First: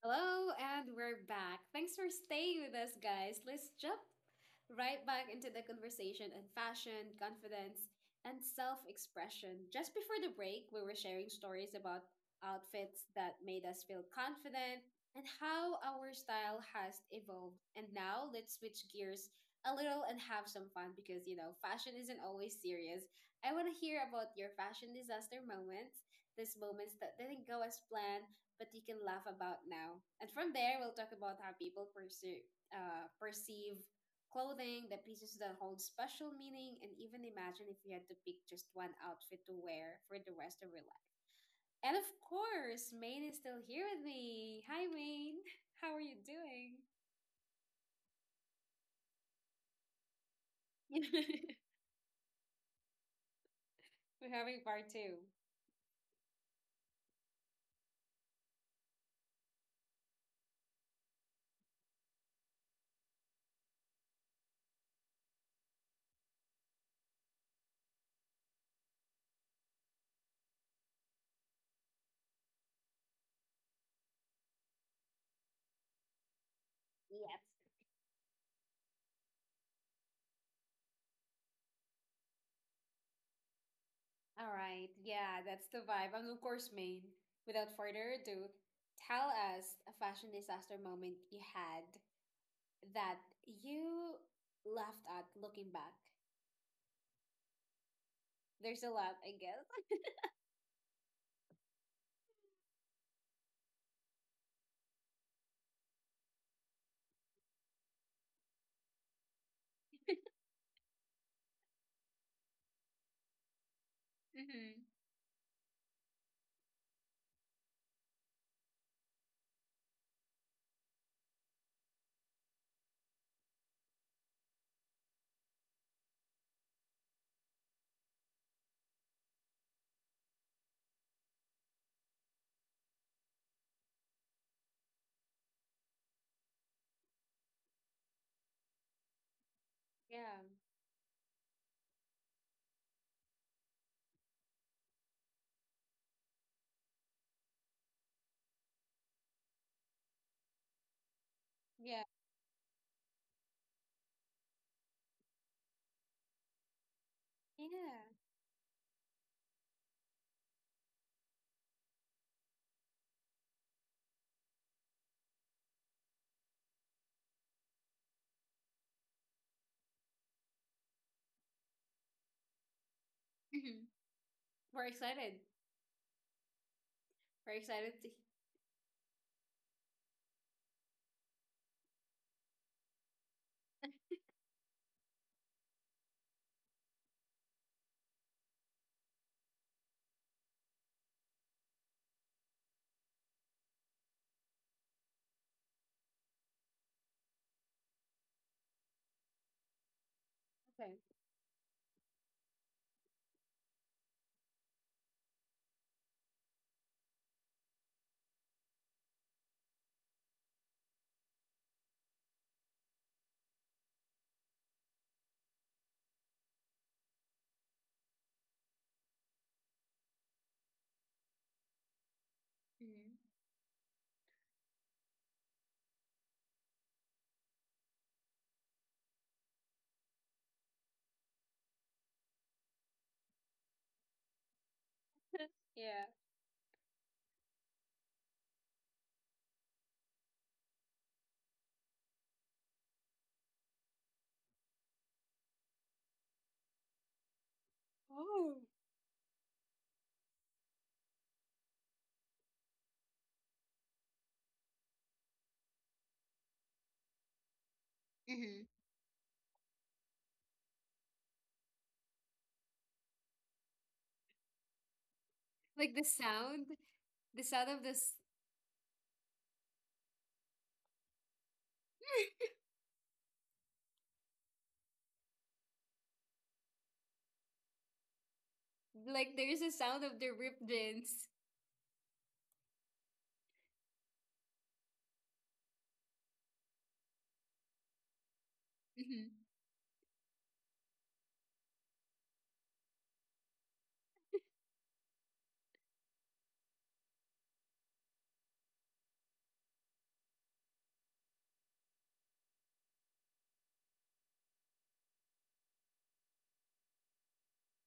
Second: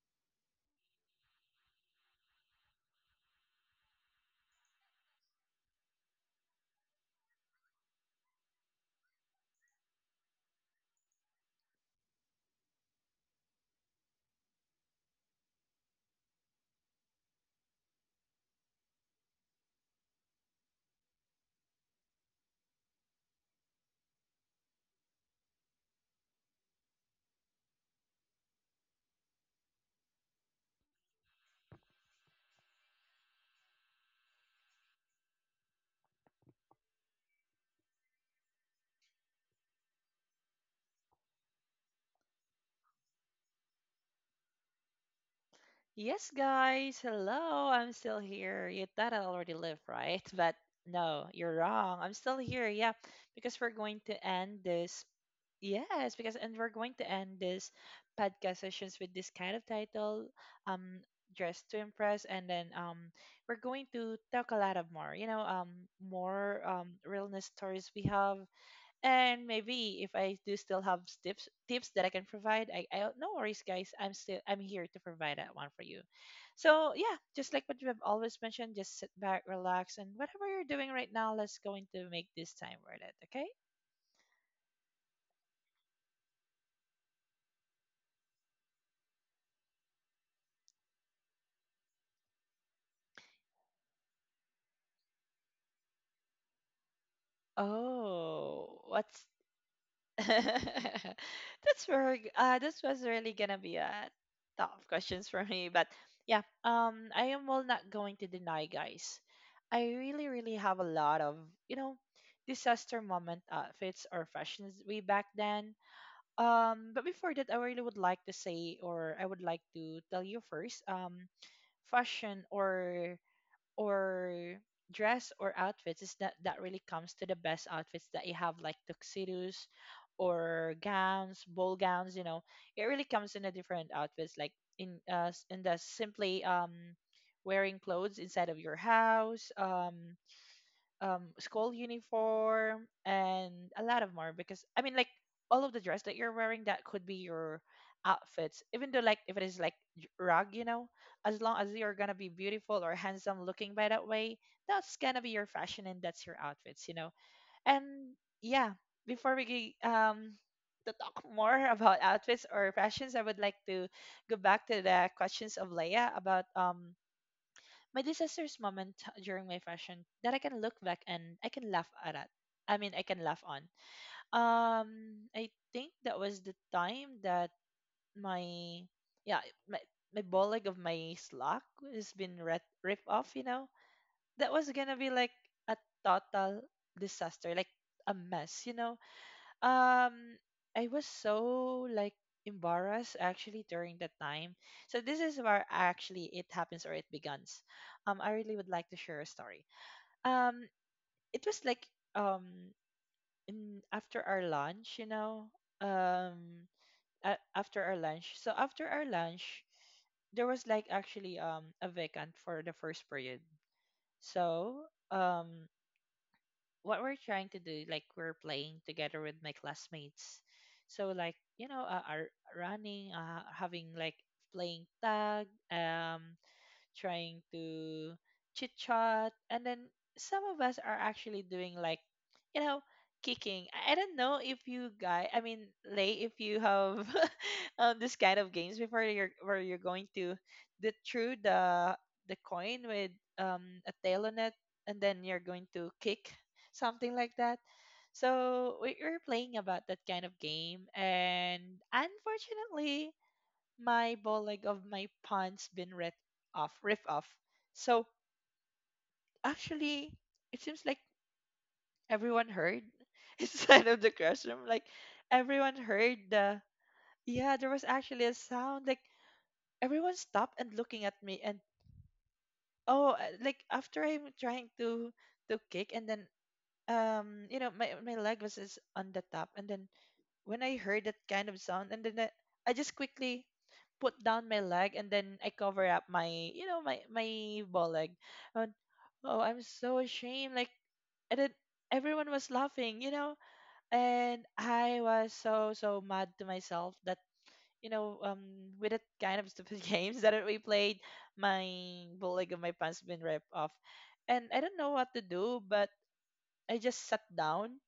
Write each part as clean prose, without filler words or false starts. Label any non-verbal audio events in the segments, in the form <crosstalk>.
Hello, and we're back. Thanks for staying with us, guys. Let's jump right back into the conversation on fashion, confidence, and self expression. Just before the break, we were sharing stories about outfits that made us feel confident and how our style has evolved. And now let's switch gears a little and have some fun because, fashion isn't always serious. I want to hear about your fashion disaster moments, these moments that didn't go as planned but you can laugh about now. And from there, we'll talk about how people perceive clothing, the pieces that hold special meaning, and even imagine if you had to pick just one outfit to wear for the rest of your life. And of course, Maine is still here with me. Hi, Maine. <laughs> How are you Yes, doing? guys. Hello. I'm still here. You thought I already live, right? <laughs> But no, you're <laughs> wrong. I'm still here. Yeah, because we're going to We're having end part this. two. Yes, because and we're going to end this podcast sessions with this kind of title, um, "Dress to Impress," and then we're going to talk a lot of more. More realness stories we have, and maybe if I do still have tips that I can provide. I No worries, guys. I'm here to provide that one for you. So yeah, Yes. just like what we have always mentioned, just sit back, relax, and whatever you're doing right now, let's going to make this time worth it. Okay? All right. Yeah, that's the vibe. And of course, Maine, without further ado, tell us a fashion disaster moment you had that you laughed at looking back? Oh, There's a lot, what's I guess. <laughs> that's very this was really gonna be a tough questions for me, but yeah, I am, well, not going to deny, guys. I really <laughs> really have a lot of, you know disaster moment outfits or fashions Mm-hmm. way back then. But before that, I really would like to say, or I would like to tell you first, fashion or or dress or outfits is that really comes to the best outfits that you have, like tuxedos or gowns, ball gowns, you know. It really comes in a different outfits, like in the simply, wearing clothes inside of your house, Yeah. School uniform and a lot of more, because I mean, like, all of the dress that you're wearing, that could be your outfits, even though like if it is like rug, as long as you're Yeah. gonna be beautiful or handsome looking by that way, that's gonna be your fashion, and that's your outfits. And Yeah. yeah, before to talk <laughs> more about outfits or fashions, I would like to go back to the questions of Leia about my disastrous moment during my fashion that I can look back and I can laugh at it. I mean, I can laugh on. Hmm. We're excited. I think that was the time that We're excited to. my yeah my my ball leg of my slack has been ripped off. You know, that was gonna be like a total disaster, like a mess. You know, um I was so like embarrassed actually during that time. So this is where actually it happens, or it begins. I really would like to share a story. Um Okay. it was like, um in after our lunch. Um after our lunch. So after our lunch, there was like actually a vacant for the first period. So, um what we're trying to do, like, we're playing together with my classmates. So, like, you know, are running, Hmm. Having like playing tag, trying to chit chat, and then some of us are actually doing, like, you know, kicking. I don't know if you guys, I mean, Yeah. Lay, if you have <laughs> this kind of games before, you're where you're going to the through the coin with a tail on it, and then you're going to kick something like that. Oh. So we are playing about that kind of game, and unfortunately, my ball leg of my pants been ripped off, ripped off. So Hmm. actually, it seems like everyone heard <laughs> inside of the classroom. Like, everyone Like the heard the sound, the yeah, there sound of was this, actually a sound. Like, everyone stopped and looking at me, and oh, like after I'm trying to kick, and then, my my leg was is <laughs> on the like top, there's and a then sound of the when ripped I heard that jeans. kind of sound, and then I just quickly put down my leg, and then I cover up my, you know, my ball leg. And, Hmm. oh, I'm so ashamed. Like, and then everyone was laughing, and I was so so mad to myself that, you know, um, with that kind of stupid <laughs> games that we played, my ball leg of my pants been ripped off, and I don't know what to do, but I just sat down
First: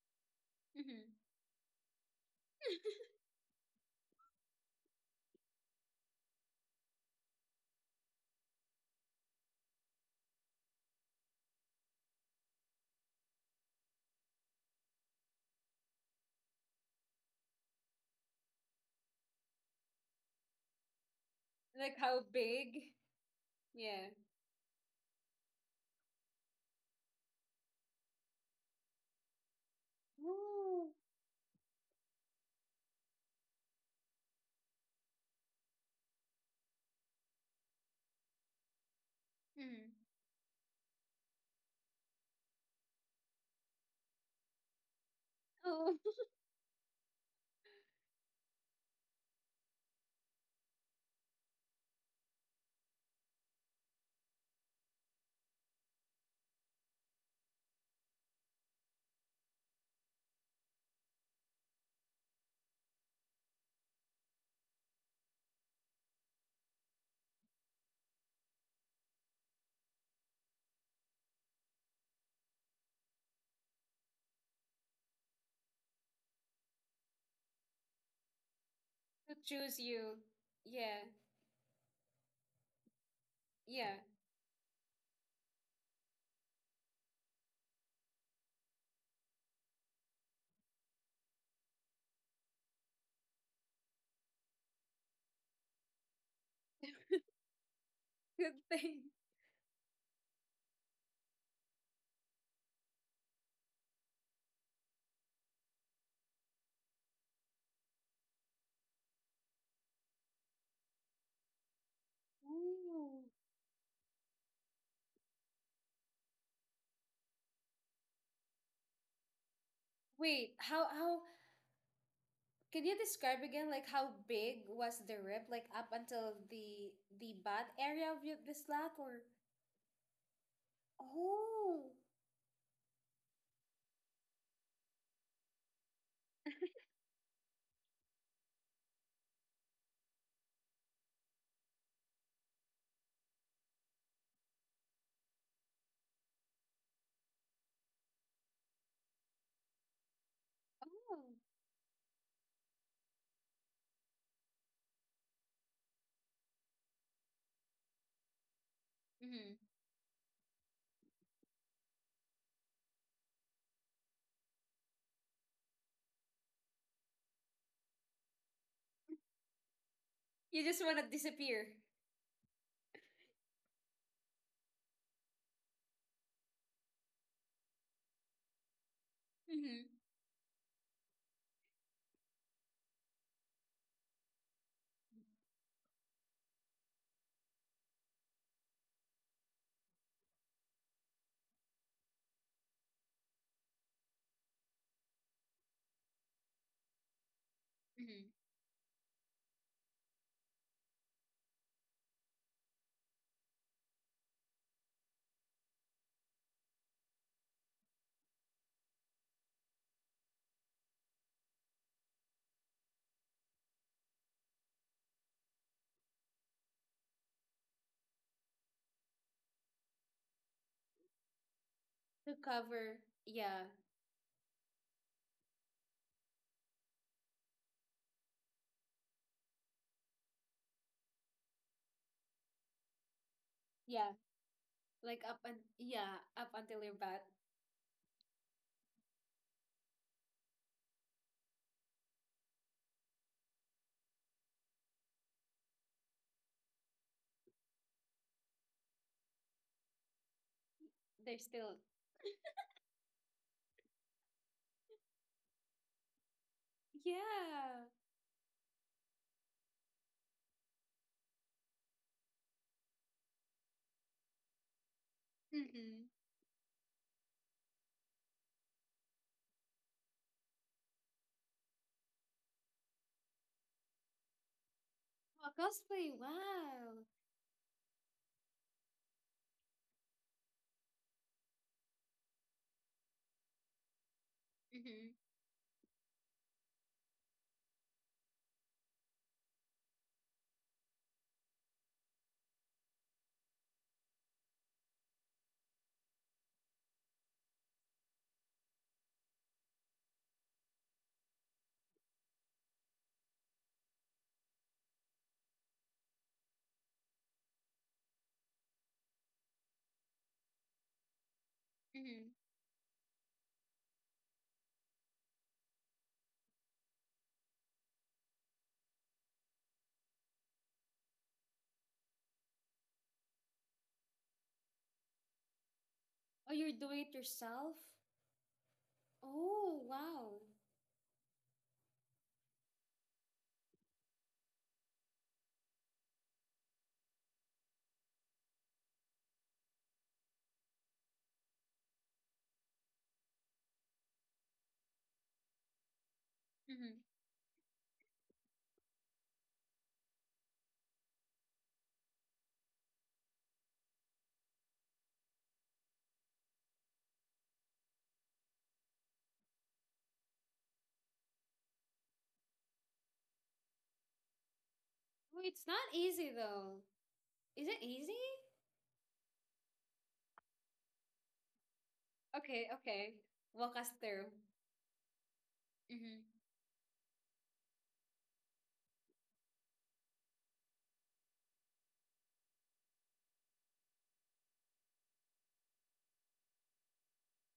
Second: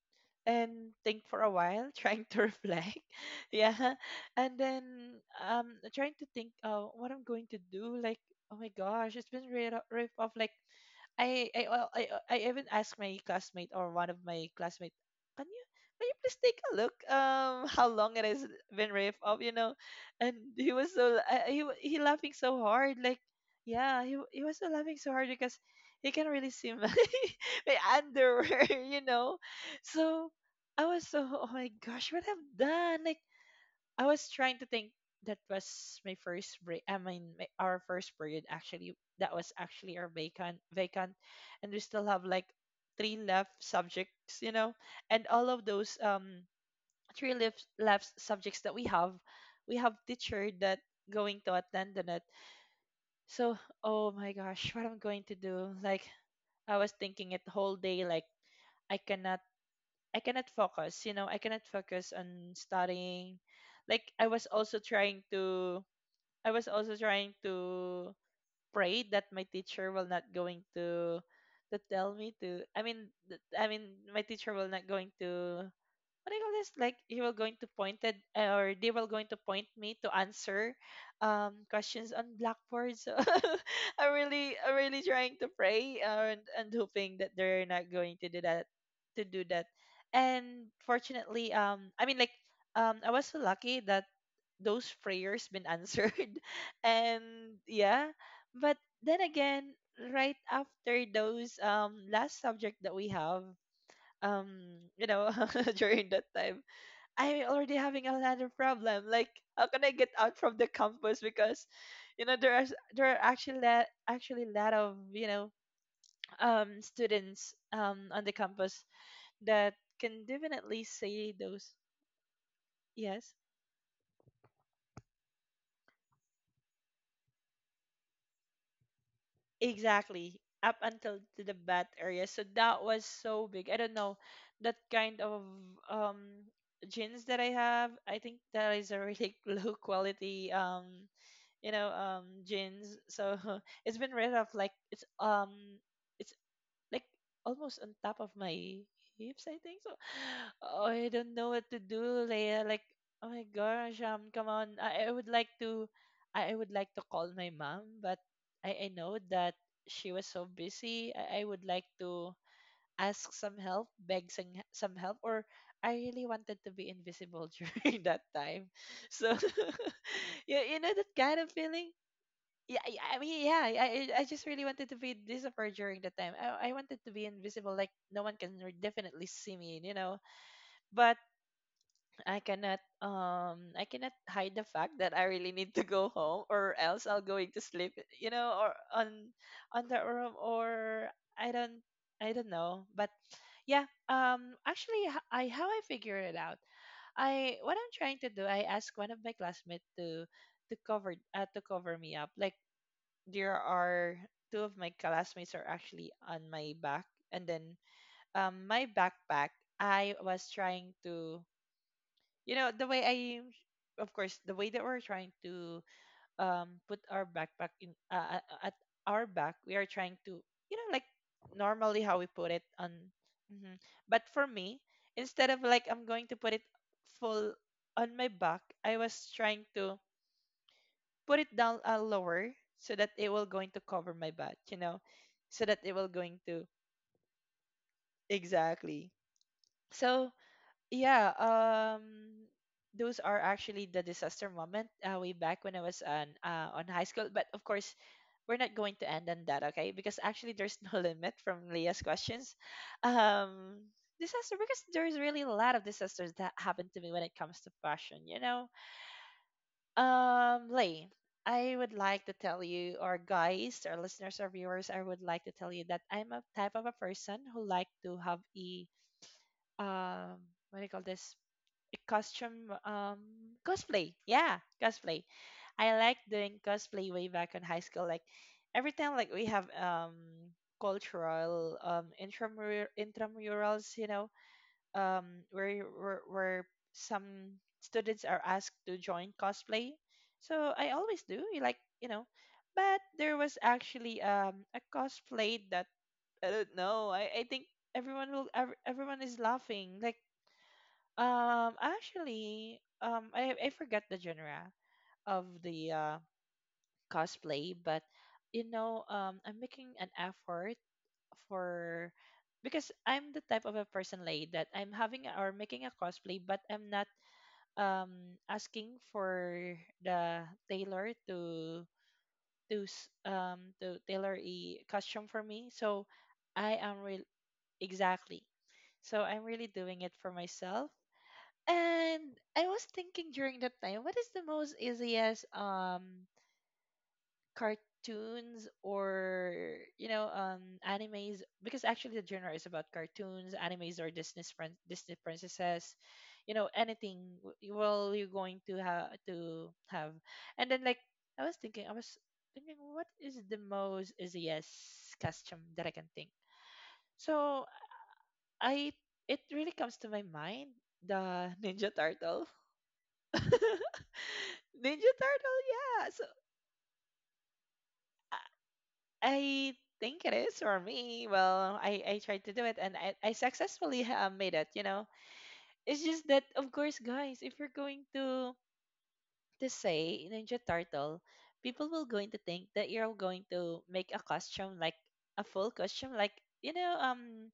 and think Hmm. for a while, <laughs> trying to reflect. <laughs> Yeah. And then, trying to think, what I'm going to do. Like, oh my gosh, it's been right off, like, I well I even asked my classmate, or one of my classmates, can you can you please take a look, <laughs> how long it has been ripped off, you know? And he was so la- he wa- Like he how laughing so big? hard. Like, yeah, Yeah. he was so laughing so hard, because he can really see my <laughs> my underwear, <laughs>. So, I Ooh. was so oh my gosh, what I've done. Like, I was trying to think, that was my first break. I mean, my, our first period actually. That was Hmm. actually our vacant, and we still have like three left subjects, and all of Oh, those, three left subjects that we have teacher that going to attend on it. So, oh my gosh, what I'm going to do? Like, I was thinking it whole day. Like, I cannot, I cannot focus. You know, I cannot focus on studying. Like, I was also trying to pray that my teacher will not going to tell me to, I mean my teacher will not going to, what do you call this? Like, you were going to pointed, or they were <laughs> going to to point choose me to you. answer, Yeah. Questions on blackboard. So Yeah. <laughs> I really trying to pray, and hoping that they're not going to do that to do that. And fortunately, I mean, like, I was so lucky that those prayers been answered, <laughs> and yeah. Good But thing. then again, right after those, last subject that we have, um you know <laughs> during that time, I'm already having another problem, like, how can I get out from the campus? Because, there are, Ooh. actually, a lot of, students, on the campus that can Wait, definitely how say those. can you Yes, describe again, like how big was the rip, like up until the butt area of the slack, or. exactly, up until to the bat Oh. area. So that was so big. I don't know, that kind of, um jeans that I have, I think that is a really <laughs> low quality, jeans. So <laughs> it's been right off, like it's like almost on top of my hips, I think so. <sighs> Oh, I Oh. don't know what to do, Leia. Like, oh my gosh, come on. I would like to call my mom, but I know Mm-hmm. that she was so busy. I would like to ask some help, beg some help, or I really wanted to be invisible <laughs> during that time. So, <laughs> You just want to yeah, you know that disappear. kind of feeling. Yeah, yeah, I mean, yeah, I just really wanted to be disappear during the time. I wanted to be invisible, like no one can definitely see Mm-hmm. me, But I cannot hide the fact that I really need to go home, or else I'll going to sleep, or on the room, or I don't, I don't know. But yeah, actually, h- I how I figure it out, I what I'm trying to Mm-hmm. do, I ask one of my classmates to cover me up. Like, there are two of my classmates are actually on my back, and then, my backpack, I was trying to, the way I of course, the way that we're trying to, put our backpack in at our back, we are trying to, like, normally how we To put it on. cover. Yeah, Mhm. But for me, instead of like I'm going to put it full on my back, I was trying to put it down, lower, so that it will going to yeah, cover my butt, like up, and so that it will yeah, going up to, until your butt. exactly. So yeah, those are actually the disaster moment, way back when I was on, on high school. But of course, we're not going to end on that, okay? Because actually there's no <laughs> They're limit from still. Leah's questions. Um disaster because there's really a lot of disasters that happened to me when it comes to Yeah. fashion. Lay, I would like to tell you, or guys, or listeners, or viewers, I would like to tell you Mm-hmm. that I'm a type of a person who like to have a, um, what do you call this? A costume, cosplay. Yeah, cosplay. Oh, I cosplay. like doing Wow. cosplay way back in high school. Like every time, like we have cultural intramurals, you know, Mm-hmm. where some students are asked to join cosplay. So I always do, you like you know. But there was actually a cosplay that I don't know. I think everyone will everyone is laughing. Like actually I forgot the genre of the cosplay, but you know I'm making an effort for Mm-hmm. because I'm the type of a person like that I'm having or making a cosplay, but I'm not asking for the tailor to to tailor a costume for me. So Oh, you're I doing am it real, yourself. exactly. So I'm really Oh, doing it for wow. myself. And I was thinking during that time, what is the most easiest cartoons or you know animes, because actually the genre is about cartoons, animes, or Disney disney princesses, you know, Mm-hmm. anything well you're going to have to have. And then like I was thinking what is the most easiest, yes, custom that I can think. So I, it really comes to my mind, the <laughs> ninja turtle <laughs> ninja Oh, turtle, it's not yeah. So easy though. Is it easy? I think it is for me. Well, I tried to do Okay, it and okay. I Walk us successfully through. Made it. You know, it's just Mm-hmm. that of course, guys, if you're going to say Ninja Turtle, people will going to think that you're going to make a costume like a full costume, like you know, um,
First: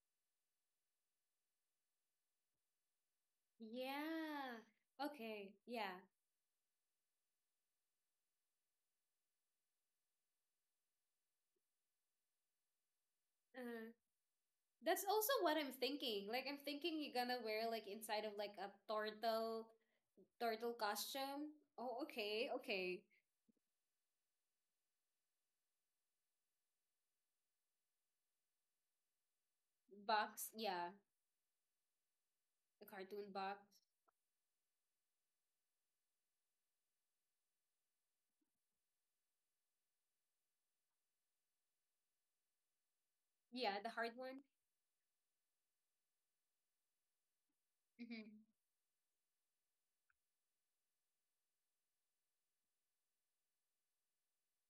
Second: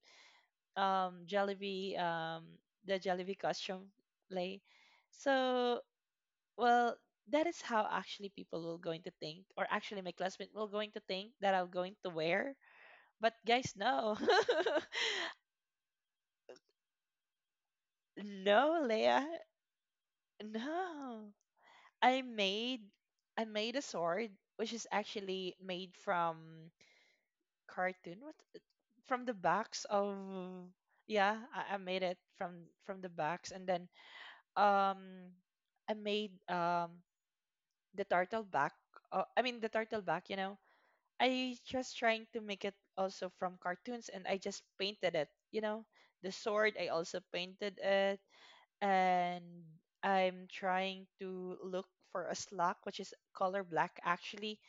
um, Jollibee, the Jollibee costume Yeah. play. Okay. So Yeah. well. That is how actually people will going to think, or actually my classmate will going to think that I'm going to wear, but guys, Uh, no. <laughs> that's also what I'm thinking. Like I'm thinking you're gonna wear like inside of like a No, Leia. turtle No. costume. Oh, I okay, made okay. I made a sword which is actually made from cartoon, what, from the backs of, Box, yeah, yeah, I made it from the the cartoon backs. box. And then um I made the turtle back, the turtle back, you know. I just trying to make it also from Yeah, the cartoons hard and I one. just painted it, you know. The sword I also painted it. Mm-hmm. And I'm trying to look for a slug, which is color black actually,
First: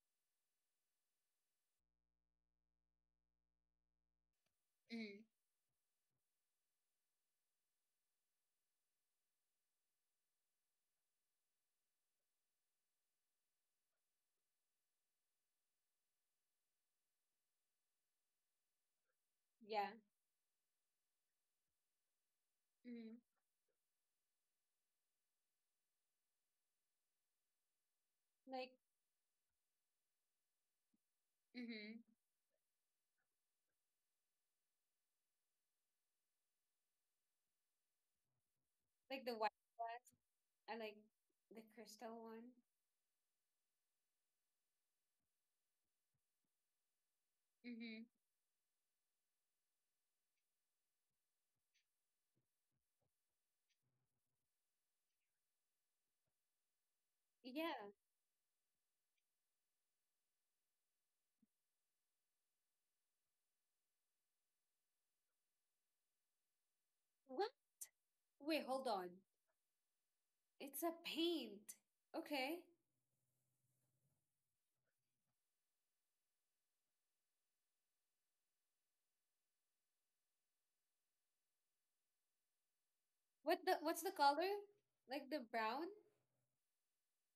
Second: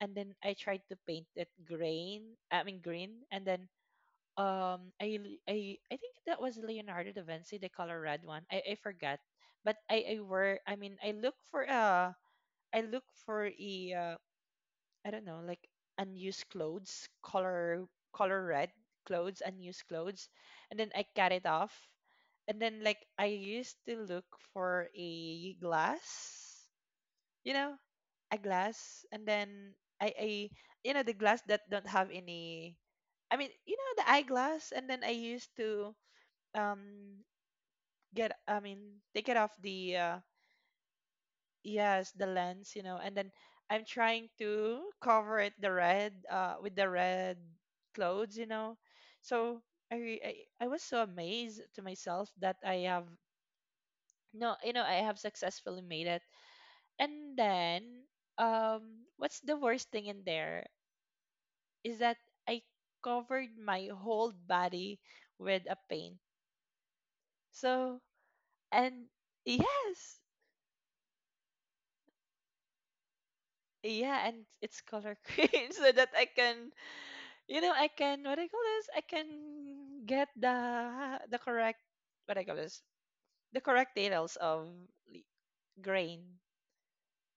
and then I tried to paint it green. I mean green. And then I Mm-hmm. l- I think that was Leonardo da Vinci, the color red one. I forgot, but I look for a, I look for a, I don't know, like unused clothes, color, color red clothes, Yeah. unused clothes, and then I cut it off. And then like I Mm-hmm. used to look for a glass, you know, a Like, glass. And then I you know the glass that don't mm-hmm. have any, I mean you know the eyeglass. And then I used to um get, I mean Like take the it off white the one. I like the yes, crystal the one. lens, you know. And then I'm trying to cover it the red, with the red Mm-hmm. clothes, you know. So I was so amazed to myself that I have, no, you know, I have successfully made it. And Yeah. then what's the worst thing in there is that I covered my whole body with a paint. What? So, Wait, hold and on. yes, It's a paint. Okay. yeah, and it's color <laughs> green so that I can, you know, I can what I call this, I can get the correct, what I call this, the What the correct what's the details color? of li- Like the brown? grain.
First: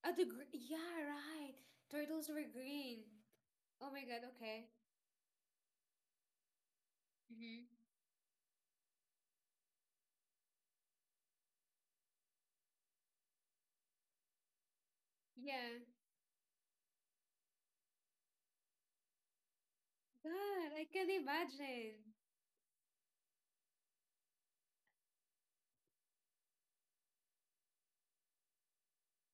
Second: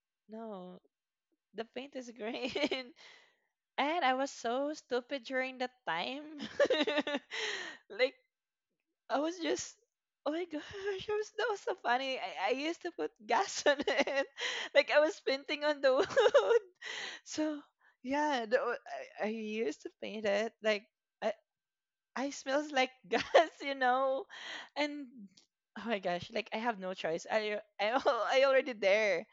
Oh, No, yeah, right. the paint is Turtles were green, green. <laughs> Oh my and I God, was okay. so stupid during that time. <laughs> Mm-hmm. Like I was just, oh my gosh, <laughs> I was, that was so funny. I used to put gas <laughs> on it. Like I was painting Yeah. on the <laughs> wood. So yeah, I used to paint it God, like I can I imagine. I smells like <laughs> gas, you know. And oh my gosh, like I have no choice. I <laughs> I already there.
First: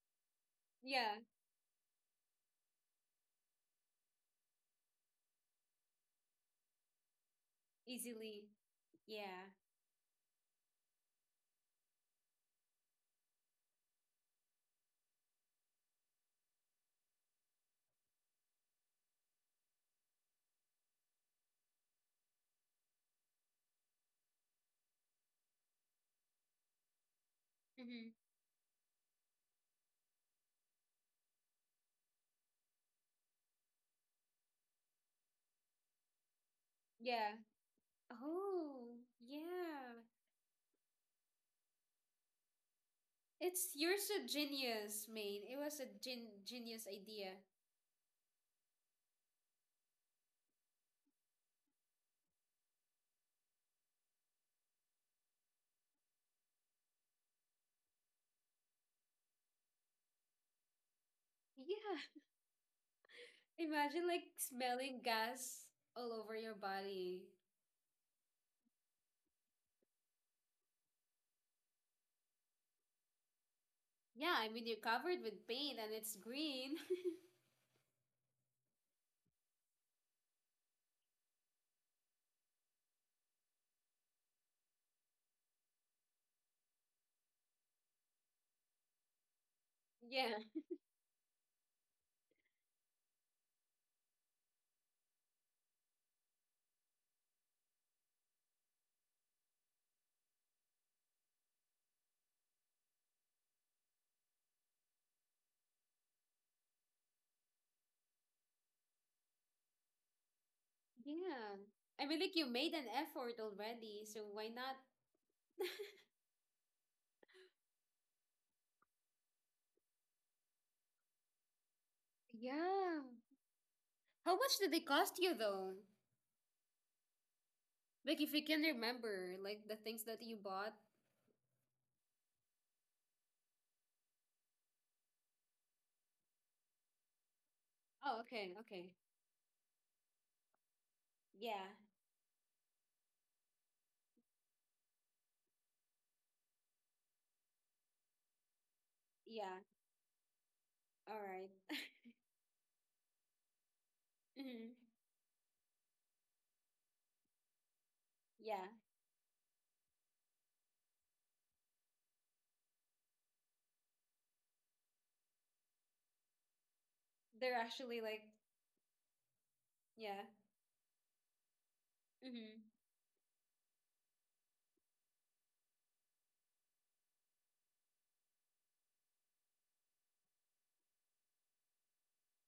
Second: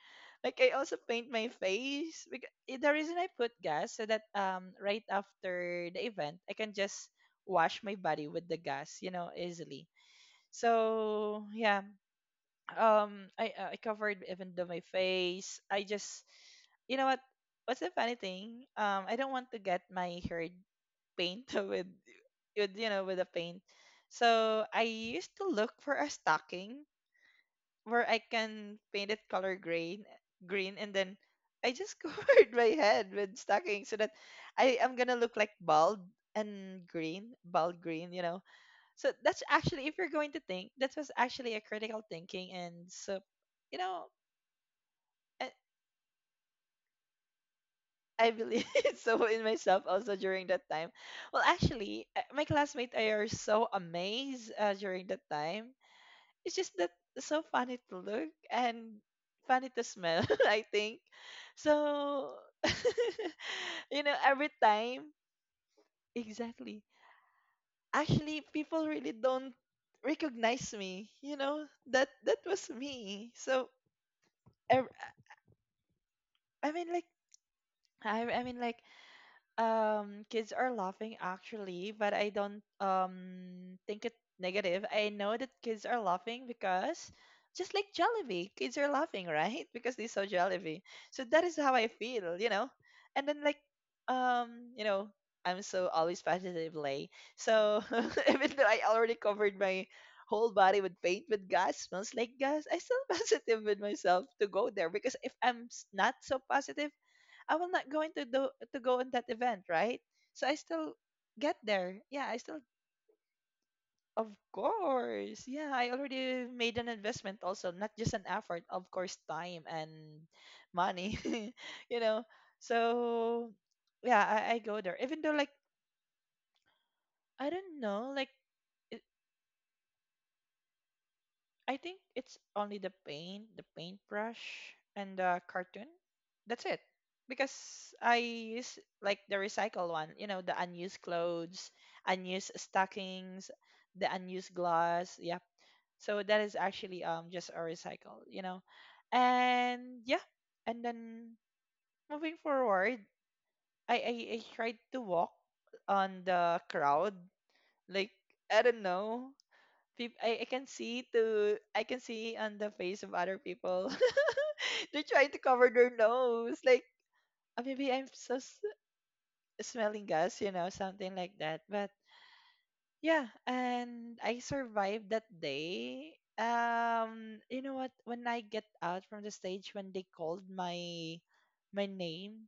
Like I also Yeah, paint my face because the reason I put gas so that right after the event I can just wash my body easily. with the gas, you know, Yeah. easily. So yeah, I covered even though my face. I just, you know what? What's the funny thing? I don't want to get my hair paint <laughs> with you know, with a paint. So I used to look for a stocking where I Mm-hmm. can paint it color green, green, and then I just <laughs> covered my head with stocking so that I am gonna look like bald and Yeah. green, bald green, you know. Oh, So that's actually, yeah. if you're going to think, that was actually a critical thinking. And so, It's you know, yours a genius, man. I, It was a genius idea. I believe <laughs> so in myself also during that time. Well, actually, my classmates are so amazed during that time. It's just that so funny to look and funny to smell. <laughs> I think Yeah. so. <laughs> You Imagine know, like every smelling time, gas all over your exactly. body. Actually, people really don't recognize me, you know, that that was me. So Yeah, I mean you're ev- covered with paint and it's I green. mean like <laughs> I mean like kids are laughing actually, but I don't think it negative. I know that kids are laughing because just like Jollibee, kids are laughing, right? <laughs> Because they saw Yeah. Jollibee. So that is how I feel, you know. And then like you know, I'm so always positive, Lay. So <laughs> even though I already covered my whole body with paint, with gas, smells like gas, I still <laughs> positive with myself to go there, because if not so positive I will not going to do to go on that event, right? So I still Yeah. get there. I mean Yeah, like I you still, made an effort already, so of why not? course. Yeah, I already made an investment also, not just an effort, of course time and money. <laughs> You know. Yeah. So yeah, How much did I they go cost there. you Even though though? like I don't Like if you know, can like remember, like the things that you bought. I think it's only the paint, the paintbrush, and the cartoon. That's it. Because Oh, I okay, okay. use like the recycle one, you know, the unused Yeah. clothes, unused stockings, the unused glass. Yep. So that is actually just a recycle, you know. Yeah. And yeah. And All right. then moving forward, I I, <laughs> I Mhm. tried to walk on the crowd. Like Yeah. I don't know, peop- I can see to, I can see on the face of other people. <laughs> They're trying to cover their nose. Like, They're "Ah, maybe actually I'm like, so smelling yeah. gas, you know," something like that. But Hmm. yeah, and I survived that day. You know what? When I get out from the stage, when they called my, my name,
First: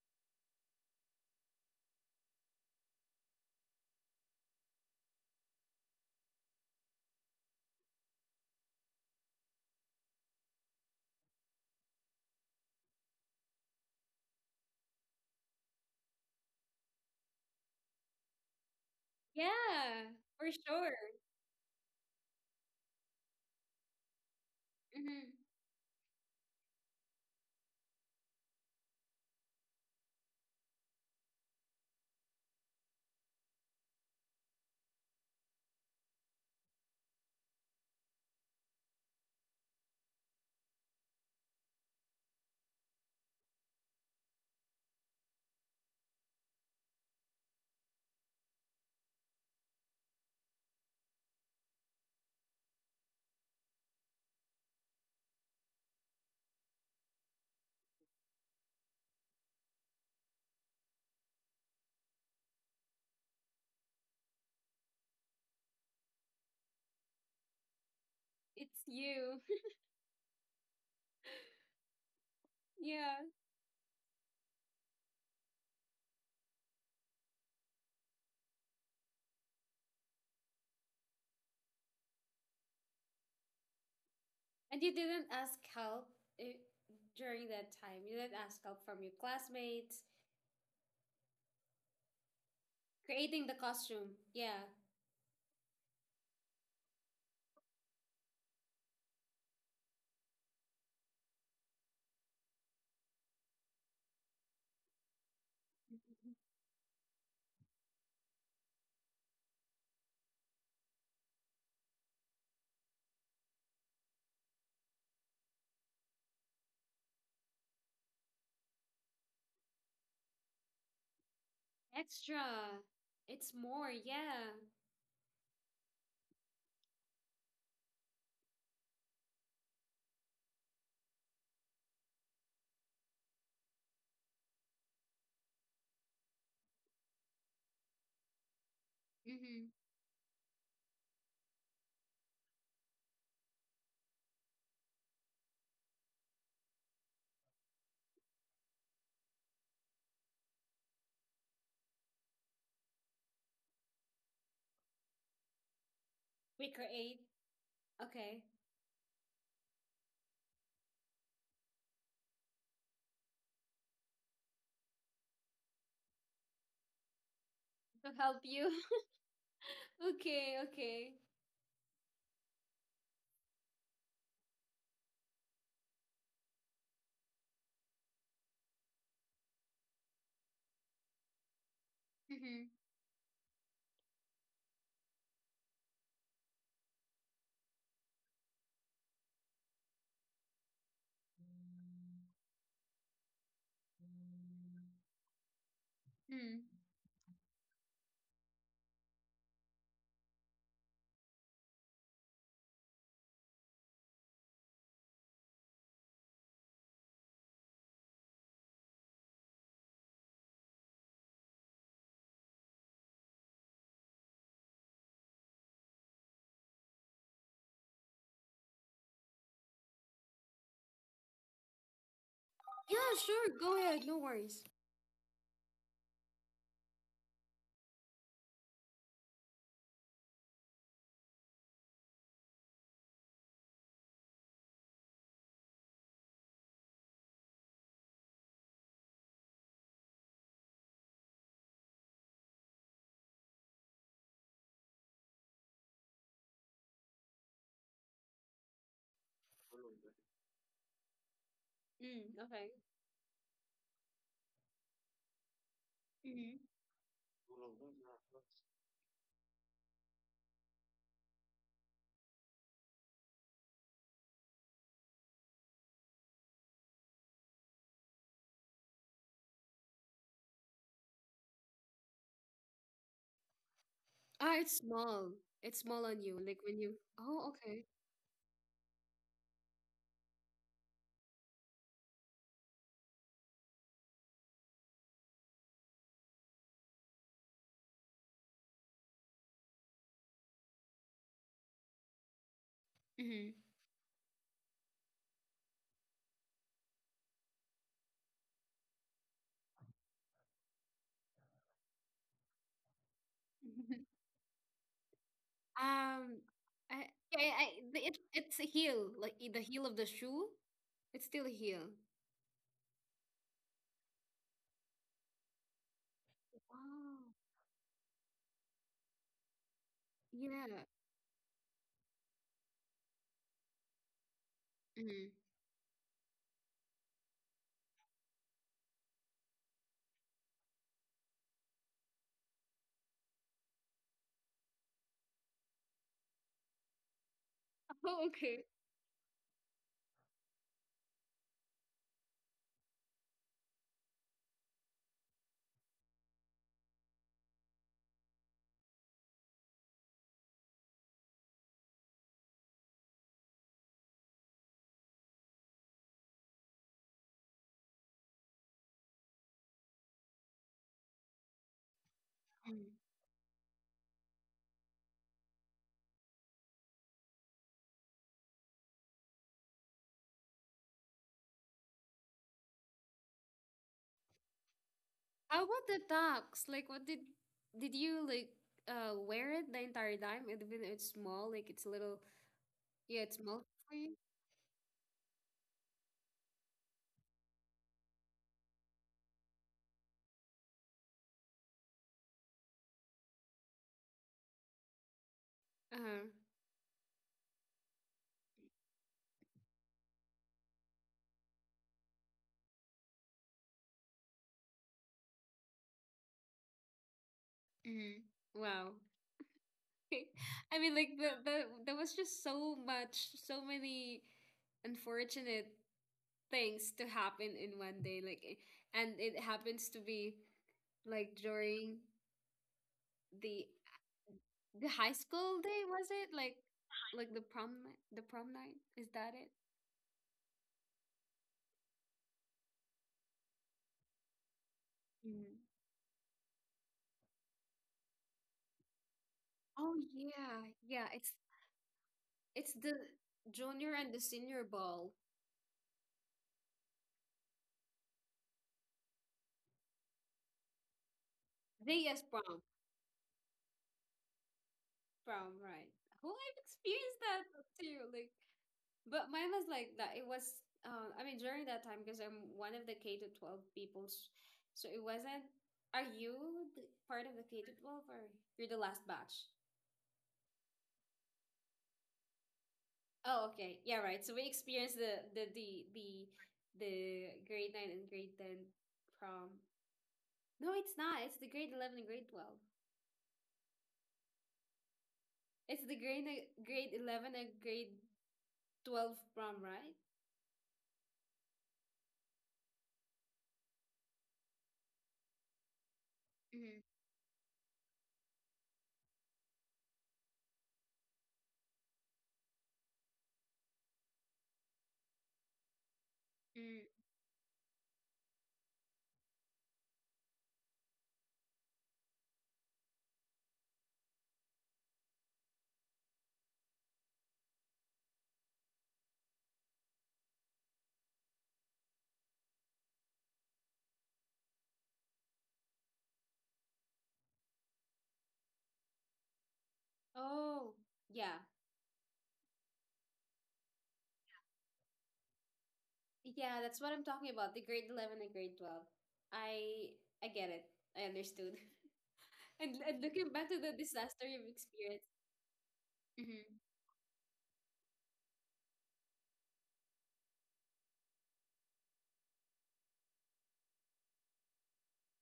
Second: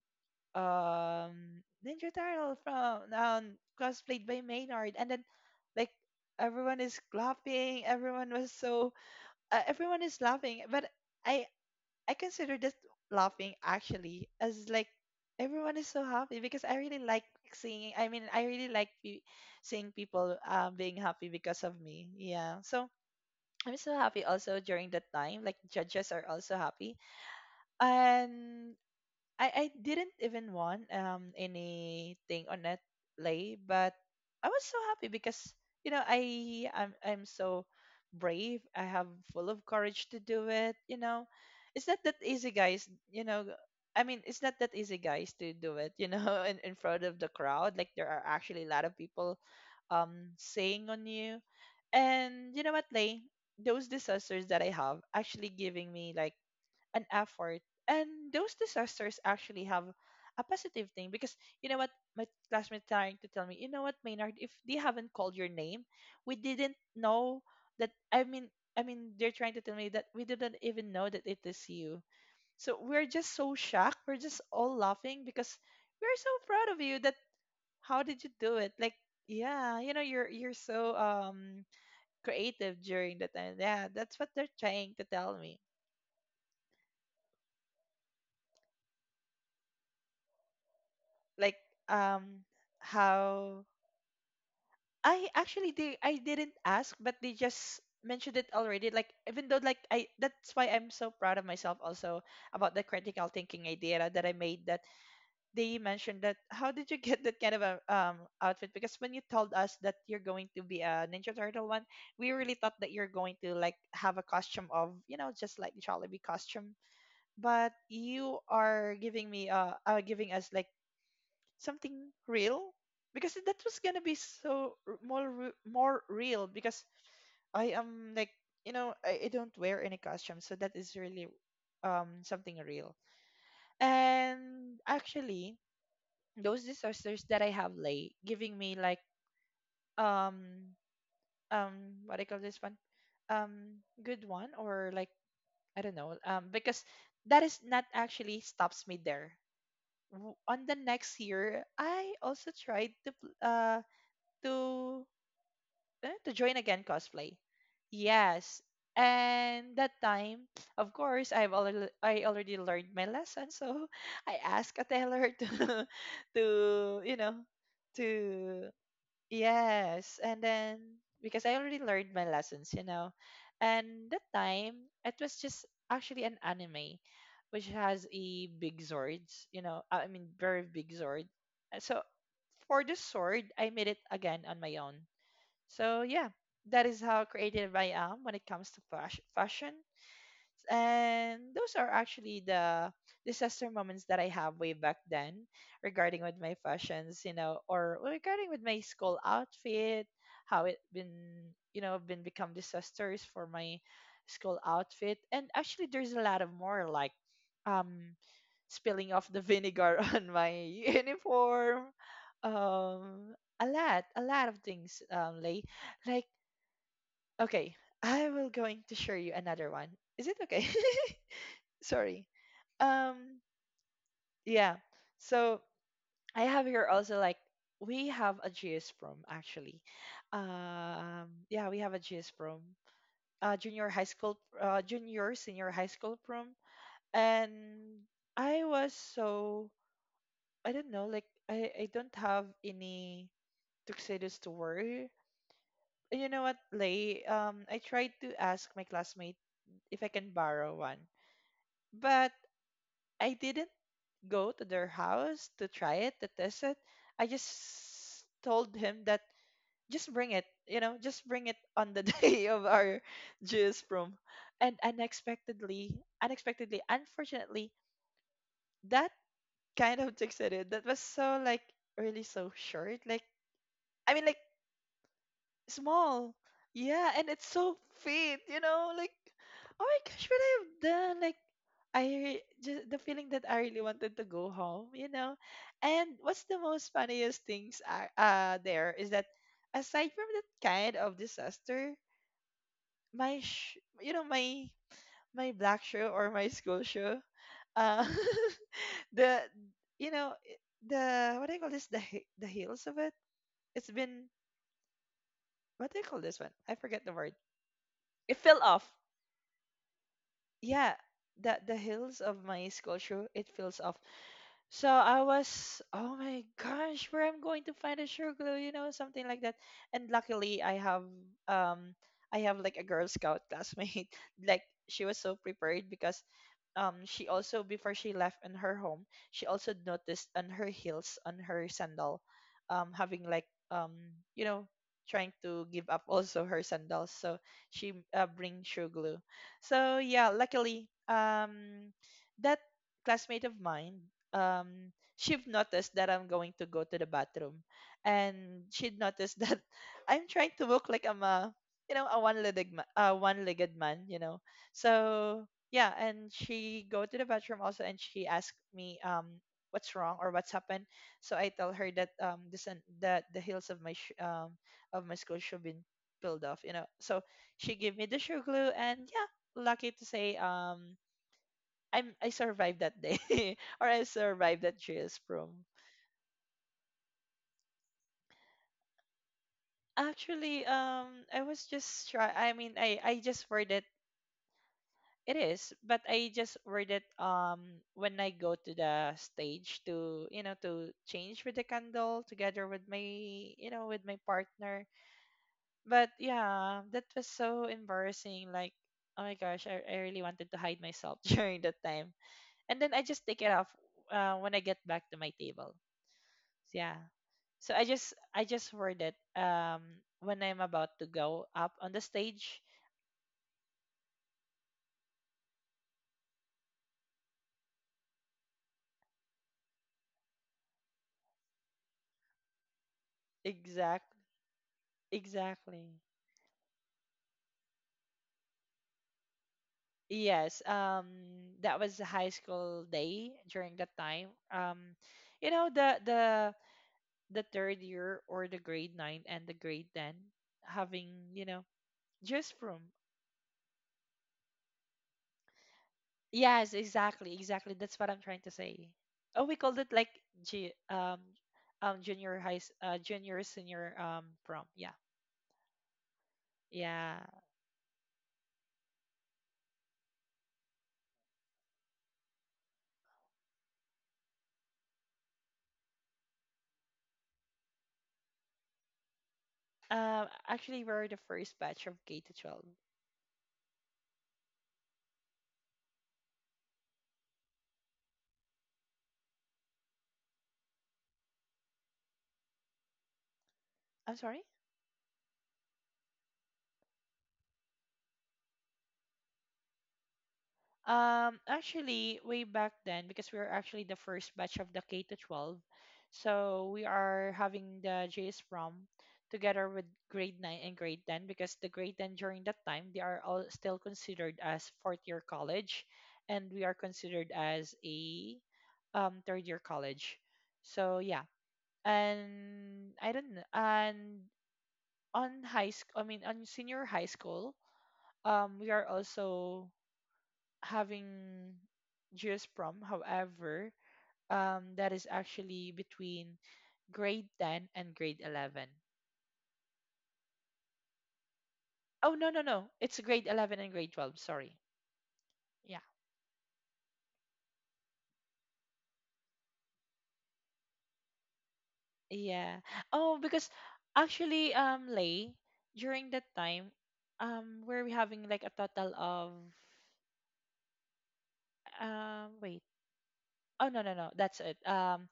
Ninja Turtle from, cosplayed by Maynard, and then like everyone is clapping. Everyone was so, everyone is laughing, but i I consider this laughing actually as like everyone is so happy because I really like seeing, I mean I really like Yeah, for seeing sure. people being happy because of me. Yeah, so I'm so happy Hmm. also during that time, like judges are also happy. And I didn't even want anything on that play, but I was so happy because you know I'm so brave. I have full of courage to do it. You know, it's not that easy, guys. You know, I mean, it's not that easy, guys, to do it. You know, <laughs> in front of the crowd, like there are actually a lot of people saying on you. And you know what, Lay, those disasters that I have actually giving me like an effort. And those disasters actually have a positive thing because you know what, my classmate trying to tell me, you know what, Maynard, if they haven't called your name, we didn't know that, It's you. they're trying to <laughs> tell me that we didn't even know that it is you. So we're Yeah. just so shocked. We're just all laughing because we're so proud of you that how did you do it? Like yeah, you know you're so creative during the time. Yeah, that's what they're And you trying to didn't tell ask me. help, eh, during that time. You didn't ask help from your classmates. like um Creating the how costume. Yeah. I actually did. I didn't ask, but they just mentioned it already, like even though like I that's why I'm so proud of myself also about the critical thinking idea that I made, that they mentioned Mhm. that how did you <laughs> get that kind of a outfit. Because when you told us that you're going to be a Ninja Turtle one, we really thought that you're going to like have a costume of, you know, just like Jollibee costume, but you are giving me giving us like something Extra. real, because It's that was more. gonna be Yeah. so more more real. Because I am like, you know, I don't wear any costume, so that is really something real. And actually, those disasters that I have lay giving me like Mm-hmm. um what I call this one, um, good one, or like I don't know, um, because that is not actually stops me there. On the next year, I also tried to to to join We again create. cosplay. Okay. Yes. And that time, of course, I already learned my lesson, so <laughs> I asked a tailor to <laughs> to, you know, To help you. to <laughs> yes. And Okay. then, Okay. because I already learned my lessons, you know, and that time it was just actually an anime, which has a big sword, you know, I mean very big sword. So Mm-hmm. for the sword, I made it again on my own. So yeah, that is how creative I am when it comes to fashion. And those are actually the disaster moments that I have way back then, regarding with my Mm. fashions, you know, or regarding with my school outfit, how it been, you know, been become disasters for my school outfit. And actually, there's a lot of more, like, um spilling off the vinegar <laughs> on my uniform. Um, a lot of things like like okay, I will going to share you another one. Is it okay? <laughs> Sorry. Yeah, Um, sure. Go ahead. No worries. yeah. So I have here also like we have a GS prom actually. Yeah, we have a GS prom. Junior high school, junior senior high school prom. And I was so, I don't know like I don't have any tuxedos to wear. You know what, Lay? I tried to ask my classmate if I can borrow one, but Mm, okay. I didn't go to their house to try it, to Mm-hmm. test it. I just told him that just bring it, you know, just bring it on the <laughs> day of our juice prom. And unexpectedly, unexpectedly, unfortunately, that kind of takes it in. That was so like really so short. Like I mean like Ah, it's small. It's small on small. you. Like when you. Yeah, and Oh, it's so okay. fit, you know, like oh my gosh, what I have done. Like I just the feeling that I really wanted to go home, you know. And what's the most funniest things are there is that aside from that kind of disaster, Mm-hmm. my you know, my black shoe or my school shoe, uh <laughs> the you know i- <laughs> the what do you call this, the the heels of Um, it? I, I, It's I been it's a heel, like the heel of what do the you call shoe. this one? I It's forget still the a word. heel. It fell off. Yeah, the hills of my sculpture, it feels off. So I was, oh my gosh, Wow. where I'm going to find a sugar glue, you know, something like that. And luckily, Yeah. Um, I have like a Girl Scout classmate. <laughs> Like she was Hmm. <laughs> so prepared because, she also before she left in her home, she also noticed on her heels, on her sandal, having like you know, trying to give up also her sandals. So she Oh, okay. bring sugar glue. So yeah, luckily, that classmate of mine, um, she'd noticed that I'm going to go to the bathroom, and she'd noticed that <laughs> I'm trying to look like I'm a, you know, a one-legged one-legged man, you know. So yeah, and she go to the bathroom also, and she asked me what's wrong or what's happened. So I tell her that, um, this and Mm. that, the heels of my of my school shoe been peeled off, you know. So she gave me the shoe glue, and yeah, lucky to say, um, I survived that day <laughs> or I survived that JS How prom. about the tux? Like, what did you like, wear it the entire time? Actually, Even it's um, small, like it's a little, I mean I yeah, I it's just small word it. for you. It is, but I just word it when I go to the stage to, you know, to change with the candle together with my, you know, with my partner. But Uh-huh. yeah, that was so embarrassing, like oh my gosh, I really wanted to hide myself <laughs> during that time. And then I just take it off when I get back to my table. So yeah, so Mm. I just Wow. word it when I'm <laughs> I mean, about to like go up there on the was just stage. so much, so many unfortunate things to happen in one day, and it happens to be like during the Exact the high school day, exactly. was it like the the prom night, is that it? Yes. That was a high school day during that time. Um, you Mm. know, the the third year or the grade 9 and the grade Oh 10 yeah, yeah, having, it's you know, just it's from the junior and the senior ball. yes, exactly, exactly. That's what I'm trying to say. Oh, we called it like G, They, yes, junior prom junior senior prom. Yeah. prom right? Oh, I've experienced Yeah. that too, like. But mine was like that. It was, I mean, during that time, because I'm one of the K to 12 people, so it wasn't. Are you the part of the K to 12 or you're the last batch? Actually, we're the first batch of K to 12. Oh, okay. Yeah, right. So we experienced the grade nine and grade ten prom. No, it's not. It's the grade 11 and grade 12. I'm sorry. It's the grade 11 and grade 12 prom, right? Actually, way back then, because we were actually the first batch of the K to 12, so Mm-hmm. we are having the JS prom together with grade 9 and grade 10, because the grade 10 during that time they are all still considered as fourth year college, and we are Mm. considered as a third year college. So yeah, and I don't know, and on high school, I mean on senior high school, we are also having GS prom. However, um, that is actually between grade 10 and grade 11. Oh, yeah. Oh no no no, it's grade 11 and grade 12, sorry. Yeah. Yeah, that's what I'm talking about. The grade 11 and grade 12. I I get it. I understood. <laughs> Yeah. And, Oh, looking back to because the disaster you've actually experienced. Lay, during that Mm-hmm. time, we're having like a total of wait. Oh no no no, that's it. Um,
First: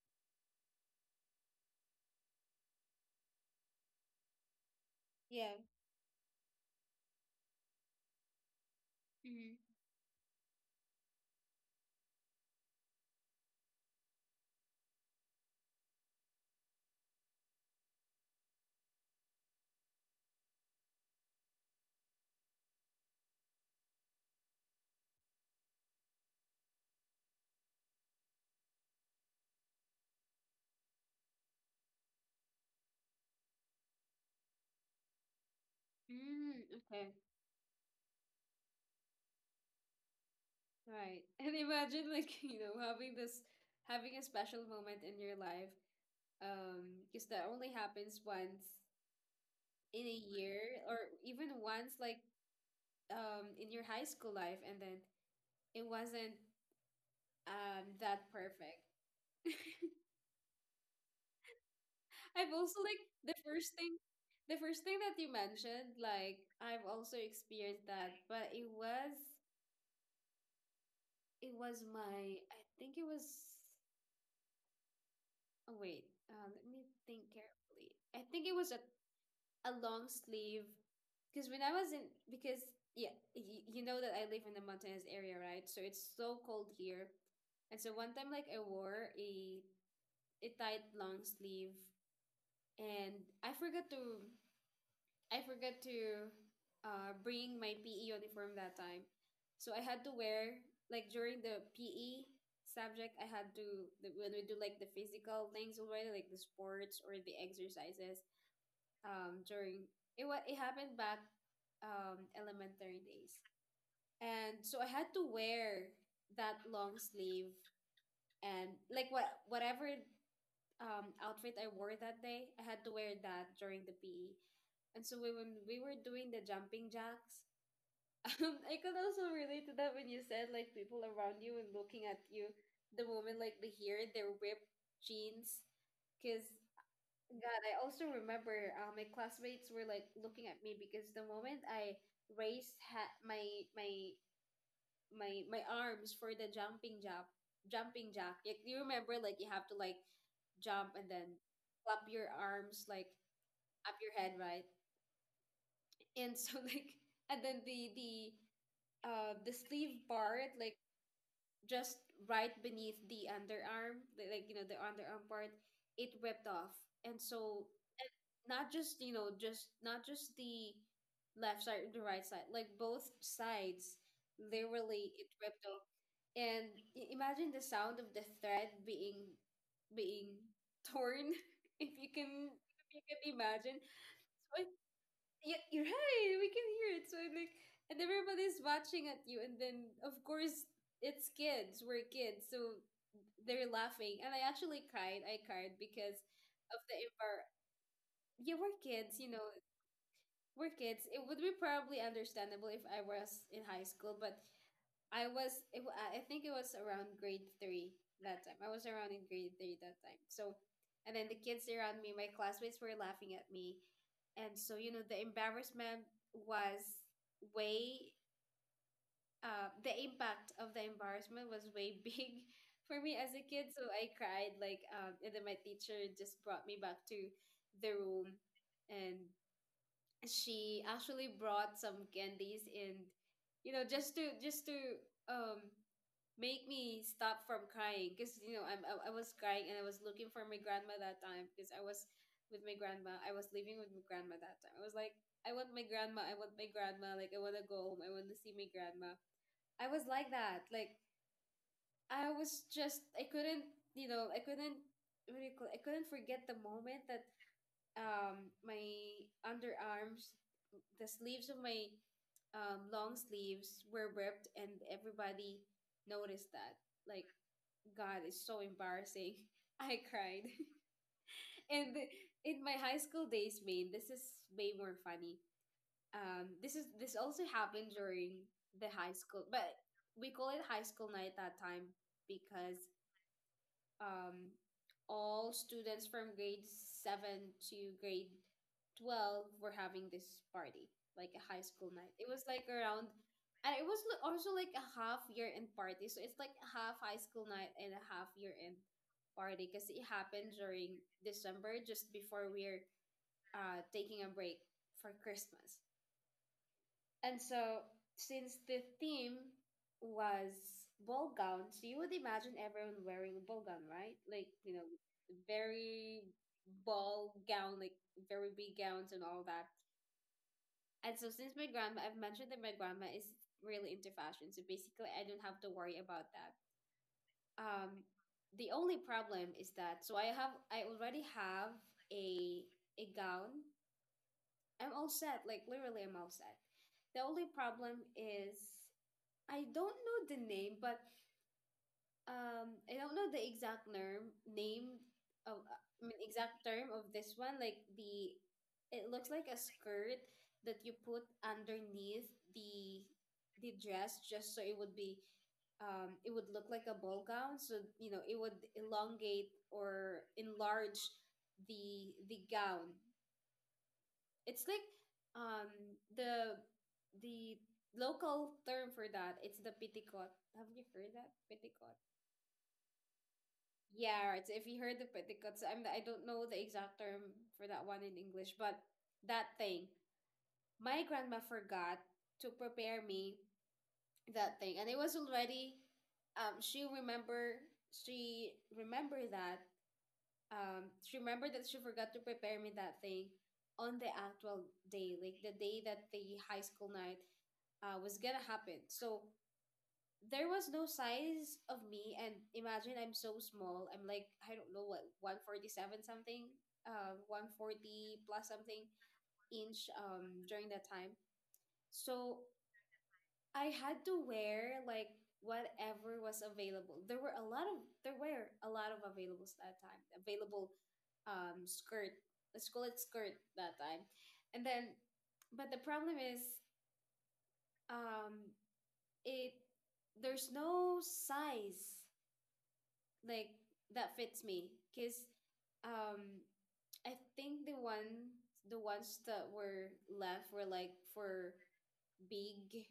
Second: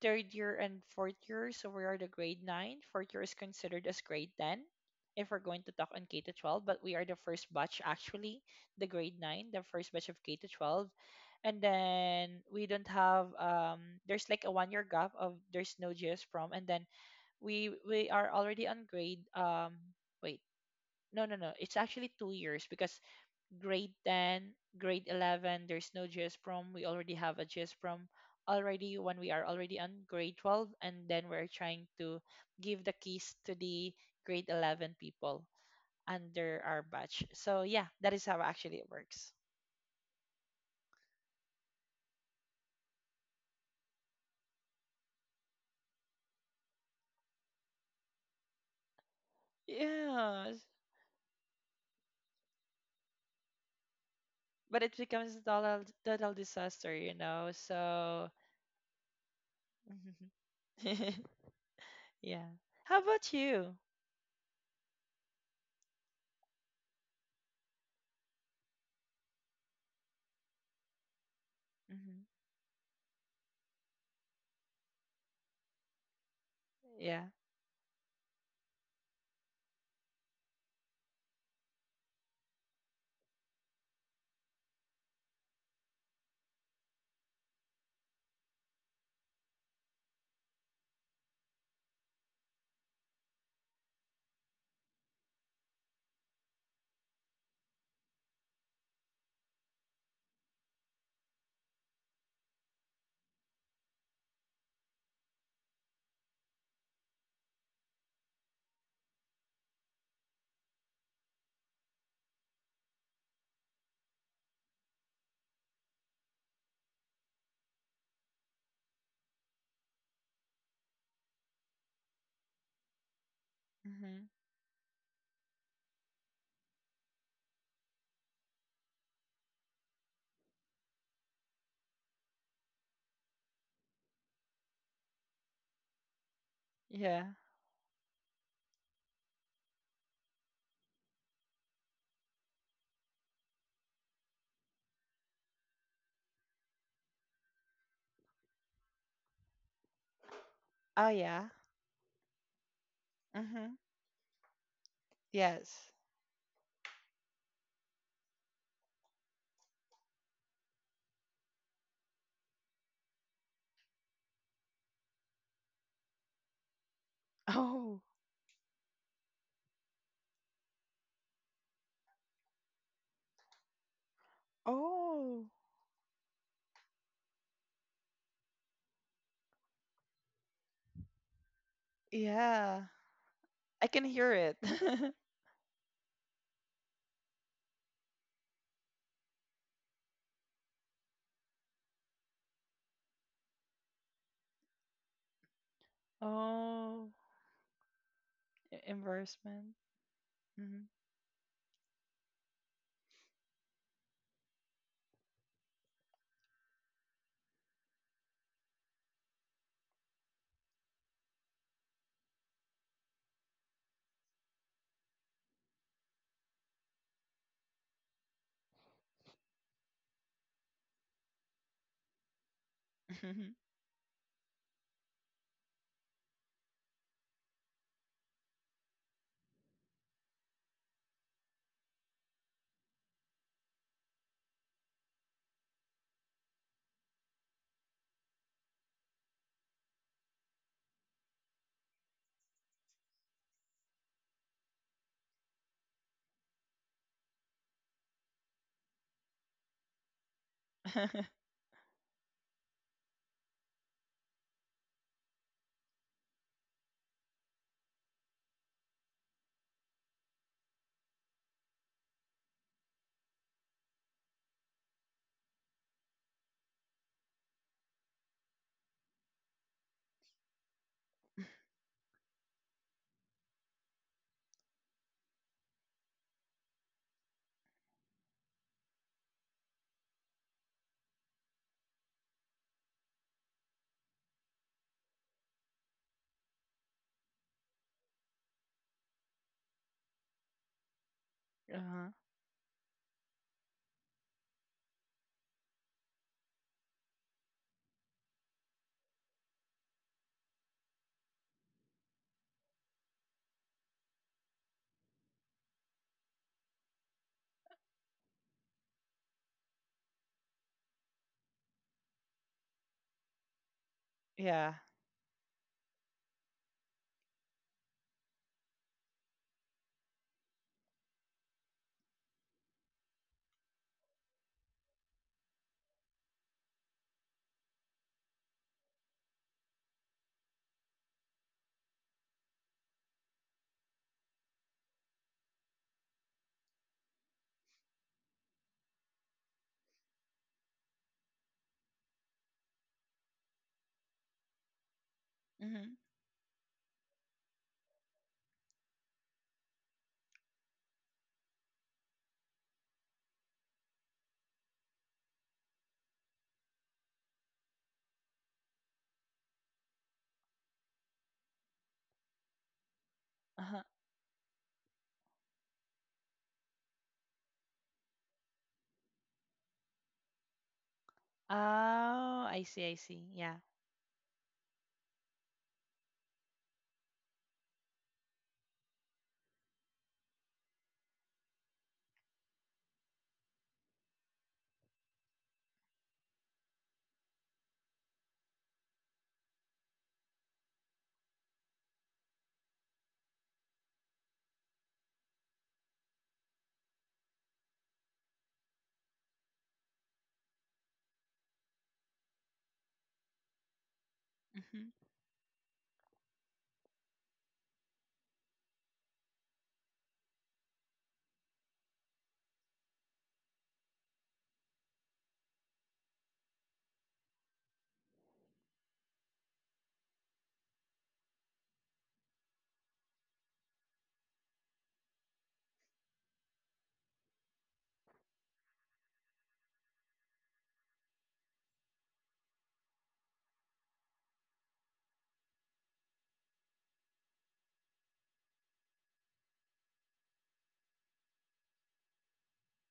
third year and fourth year. So we are the grade nine. Fourth year is considered as grade ten if we're Yeah. going to talk on K to 12, but we are the first batch actually, the grade nine, Mm-hmm. the first batch of K to 12. And then we don't have there's like a 1 year gap of there's no GS prom. And then we are already on grade wait, no no no, it's actually 2 years because grade 10, grade 11, there's no GS prom. We already have a GS prom already when we are already on grade 12, and then we're trying to give the keys to the grade 11 people under Mm, our okay. batch. So yeah, that is how actually it works. Right. <laughs> And imagine like, <laughs> having this having a special moment in your life. Because that only happens once in a Yeah, year or even once, like, in your high school life, but and it then becomes a it total wasn't, disaster, you know. That So perfect. <laughs> <laughs> yeah. I've also, How like about the you? first thing the first thing that you mentioned, like I've also experienced that, but it was Hmm. my, I think it was, oh wait, let me Yeah. think carefully. I think it was a long sleeve, because when I was in, because yeah, you know that I live in the mountainous area, right? So it's so cold here. And so one time, like I wore a tight long sleeve, and I forgot to, I forgot to bring my PE uniform that time. So I had to wear like during the PE subject. I had to, when we do like the physical things already, like the sports or the exercises. During it happened back, elementary days, and so I had to wear that long sleeve, and like whatever, outfit I wore that day. I had to wear that during the Hmm. PE. And so, when we were doing the jumping jacks, <laughs> I could also relate to that when you said like people around you and looking at you, the moment like they hear their ripped jeans. 'Cause Yeah. God, I also remember, my classmates were like looking at me because the moment I raised, my my arms for the jumping jack, like do you remember, like you have to like jump Oh and then yeah. flap your arms like Hmm. up your head, right? Yes. And so, <laughs> like, and then the sleeve part, like just right beneath the underarm, like, the underarm part, it ripped off. And so, Oh. not just, just not just the left side or the right side, like both sides, literally it Oh, ripped. And imagine the sound of the thread being torn. <laughs> if you can yeah. if you can imagine. I can hear it. So <laughs> yeah, you're right, we can hear it, so I'm like, and everybody's watching at you, and then of course it's kids, we're kids, so they're laughing. And I actually cried. I cried Because of the Oh, envir- yeah, we're kids. embarrassment. We're kids. It would be probably understandable if I was in high school, but I think it was around grade three that time. I was around in grade three that time. So, and then the kids around me, my classmates were laughing at me. And so, the embarrassment was way, the impact of the embarrassment was way <laughs> big for me as a Mm-hmm. kid. So I cried, like, and then my teacher just brought me back to the room, and she actually brought some candies, and, just to, um, make me stop from crying, because I'm, I was crying, and I was looking for my grandma that time, because I was with my grandma. I was living with my grandma that time. I was like, I want my grandma. I want my grandma. Like, I want to go home. I want to see my grandma. I was like that. Like, <laughs> I was just, I couldn't, I couldn't, what do you call, I couldn't forget the moment that, my underarms, the sleeves of my, long sleeves were ripped, and everybody noticed that, like, God, it's so embarrassing. <laughs> I cried. <laughs> And in my high school days, Maine, this is way more funny. This is, this also happened during the high school, but we call it high school night that time, because, um, all students from grade 7 to grade 12 were having this party, like a high school Uh-huh. night. It was like around, and it was, also like a half year end party. So it's like a half high school night and a half year end party, because it happened during December, just before we're, taking a break for Christmas. And so, since the theme was ball gowns, you would imagine everyone wearing a ball gown, right? Like, Yeah. you know, very ball gown, like very big gowns and all that. And so, since my grandma, I've mentioned that my grandma is really into fashion, so basically, I don't have to worry about that. Um, the only problem is that so I already have a gown. I'm all set, like literally, I'm all set. The only problem is I don't know the name, but I don't know the exact term name of Mm-hmm. I mean exact term of this one. Like the, it looks like a skirt that you put underneath the the dress just so it would be it would look like a ball gown. So you know it would elongate or enlarge the gown. Uh-huh. It's like um the the local term for that. It's the pitikot. Have you heard that Oh, pitikot? I see, I see. Yeah. Yeah, right. So if you heard the pitikot, I don't know the exact term for that one in English, but that thing. My grandma forgot to prepare me that thing, and it was already um she remember she remember that she remembered that she forgot to prepare me that thing on the actual day, like the day that the high school night was gonna happen. So there was no size of me, and imagine I'm so small, I'm like I don't Mm-hmm. know what, 147 something, 140 plus something inch during that time. So I had to wear like whatever was available. There were a lot of there were a lot of availables that time. Available skirt. Let's call it skirt that time. And then, but the problem is um it there's no size like that fits me, because um I think the ones that were left were like for big,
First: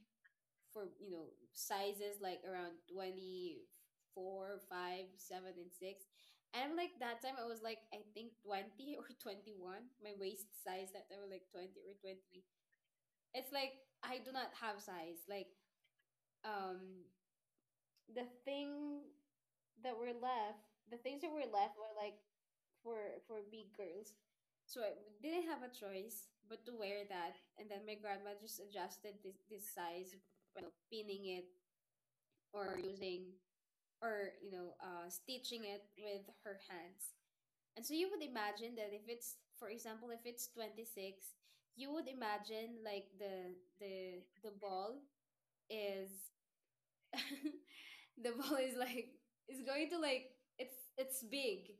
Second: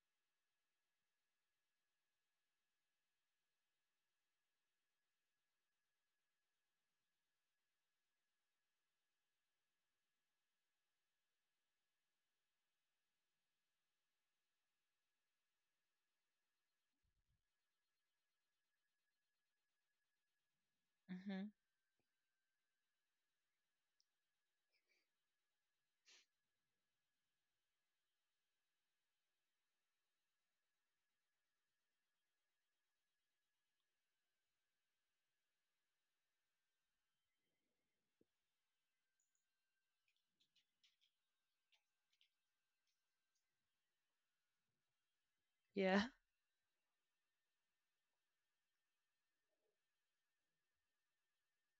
for you know, sizes like around 24, five, seven, and 6, and I'm like, that time I was like I think 20 <laughs> or 21. My waist size that time was like 20 or 23. It's like I do not have size like, um the thing that were left the things that Mm-hmm. were left were like for big girls. So I didn't have a choice but to wear that, and then my grandma just adjusted this size by, you know, pinning it, or using, or you know stitching it with her hands. And so you would imagine that if it's, for example, if it's 26, you would imagine like the ball Yeah. is, <laughs> the ball is like, it's going to like, it's big.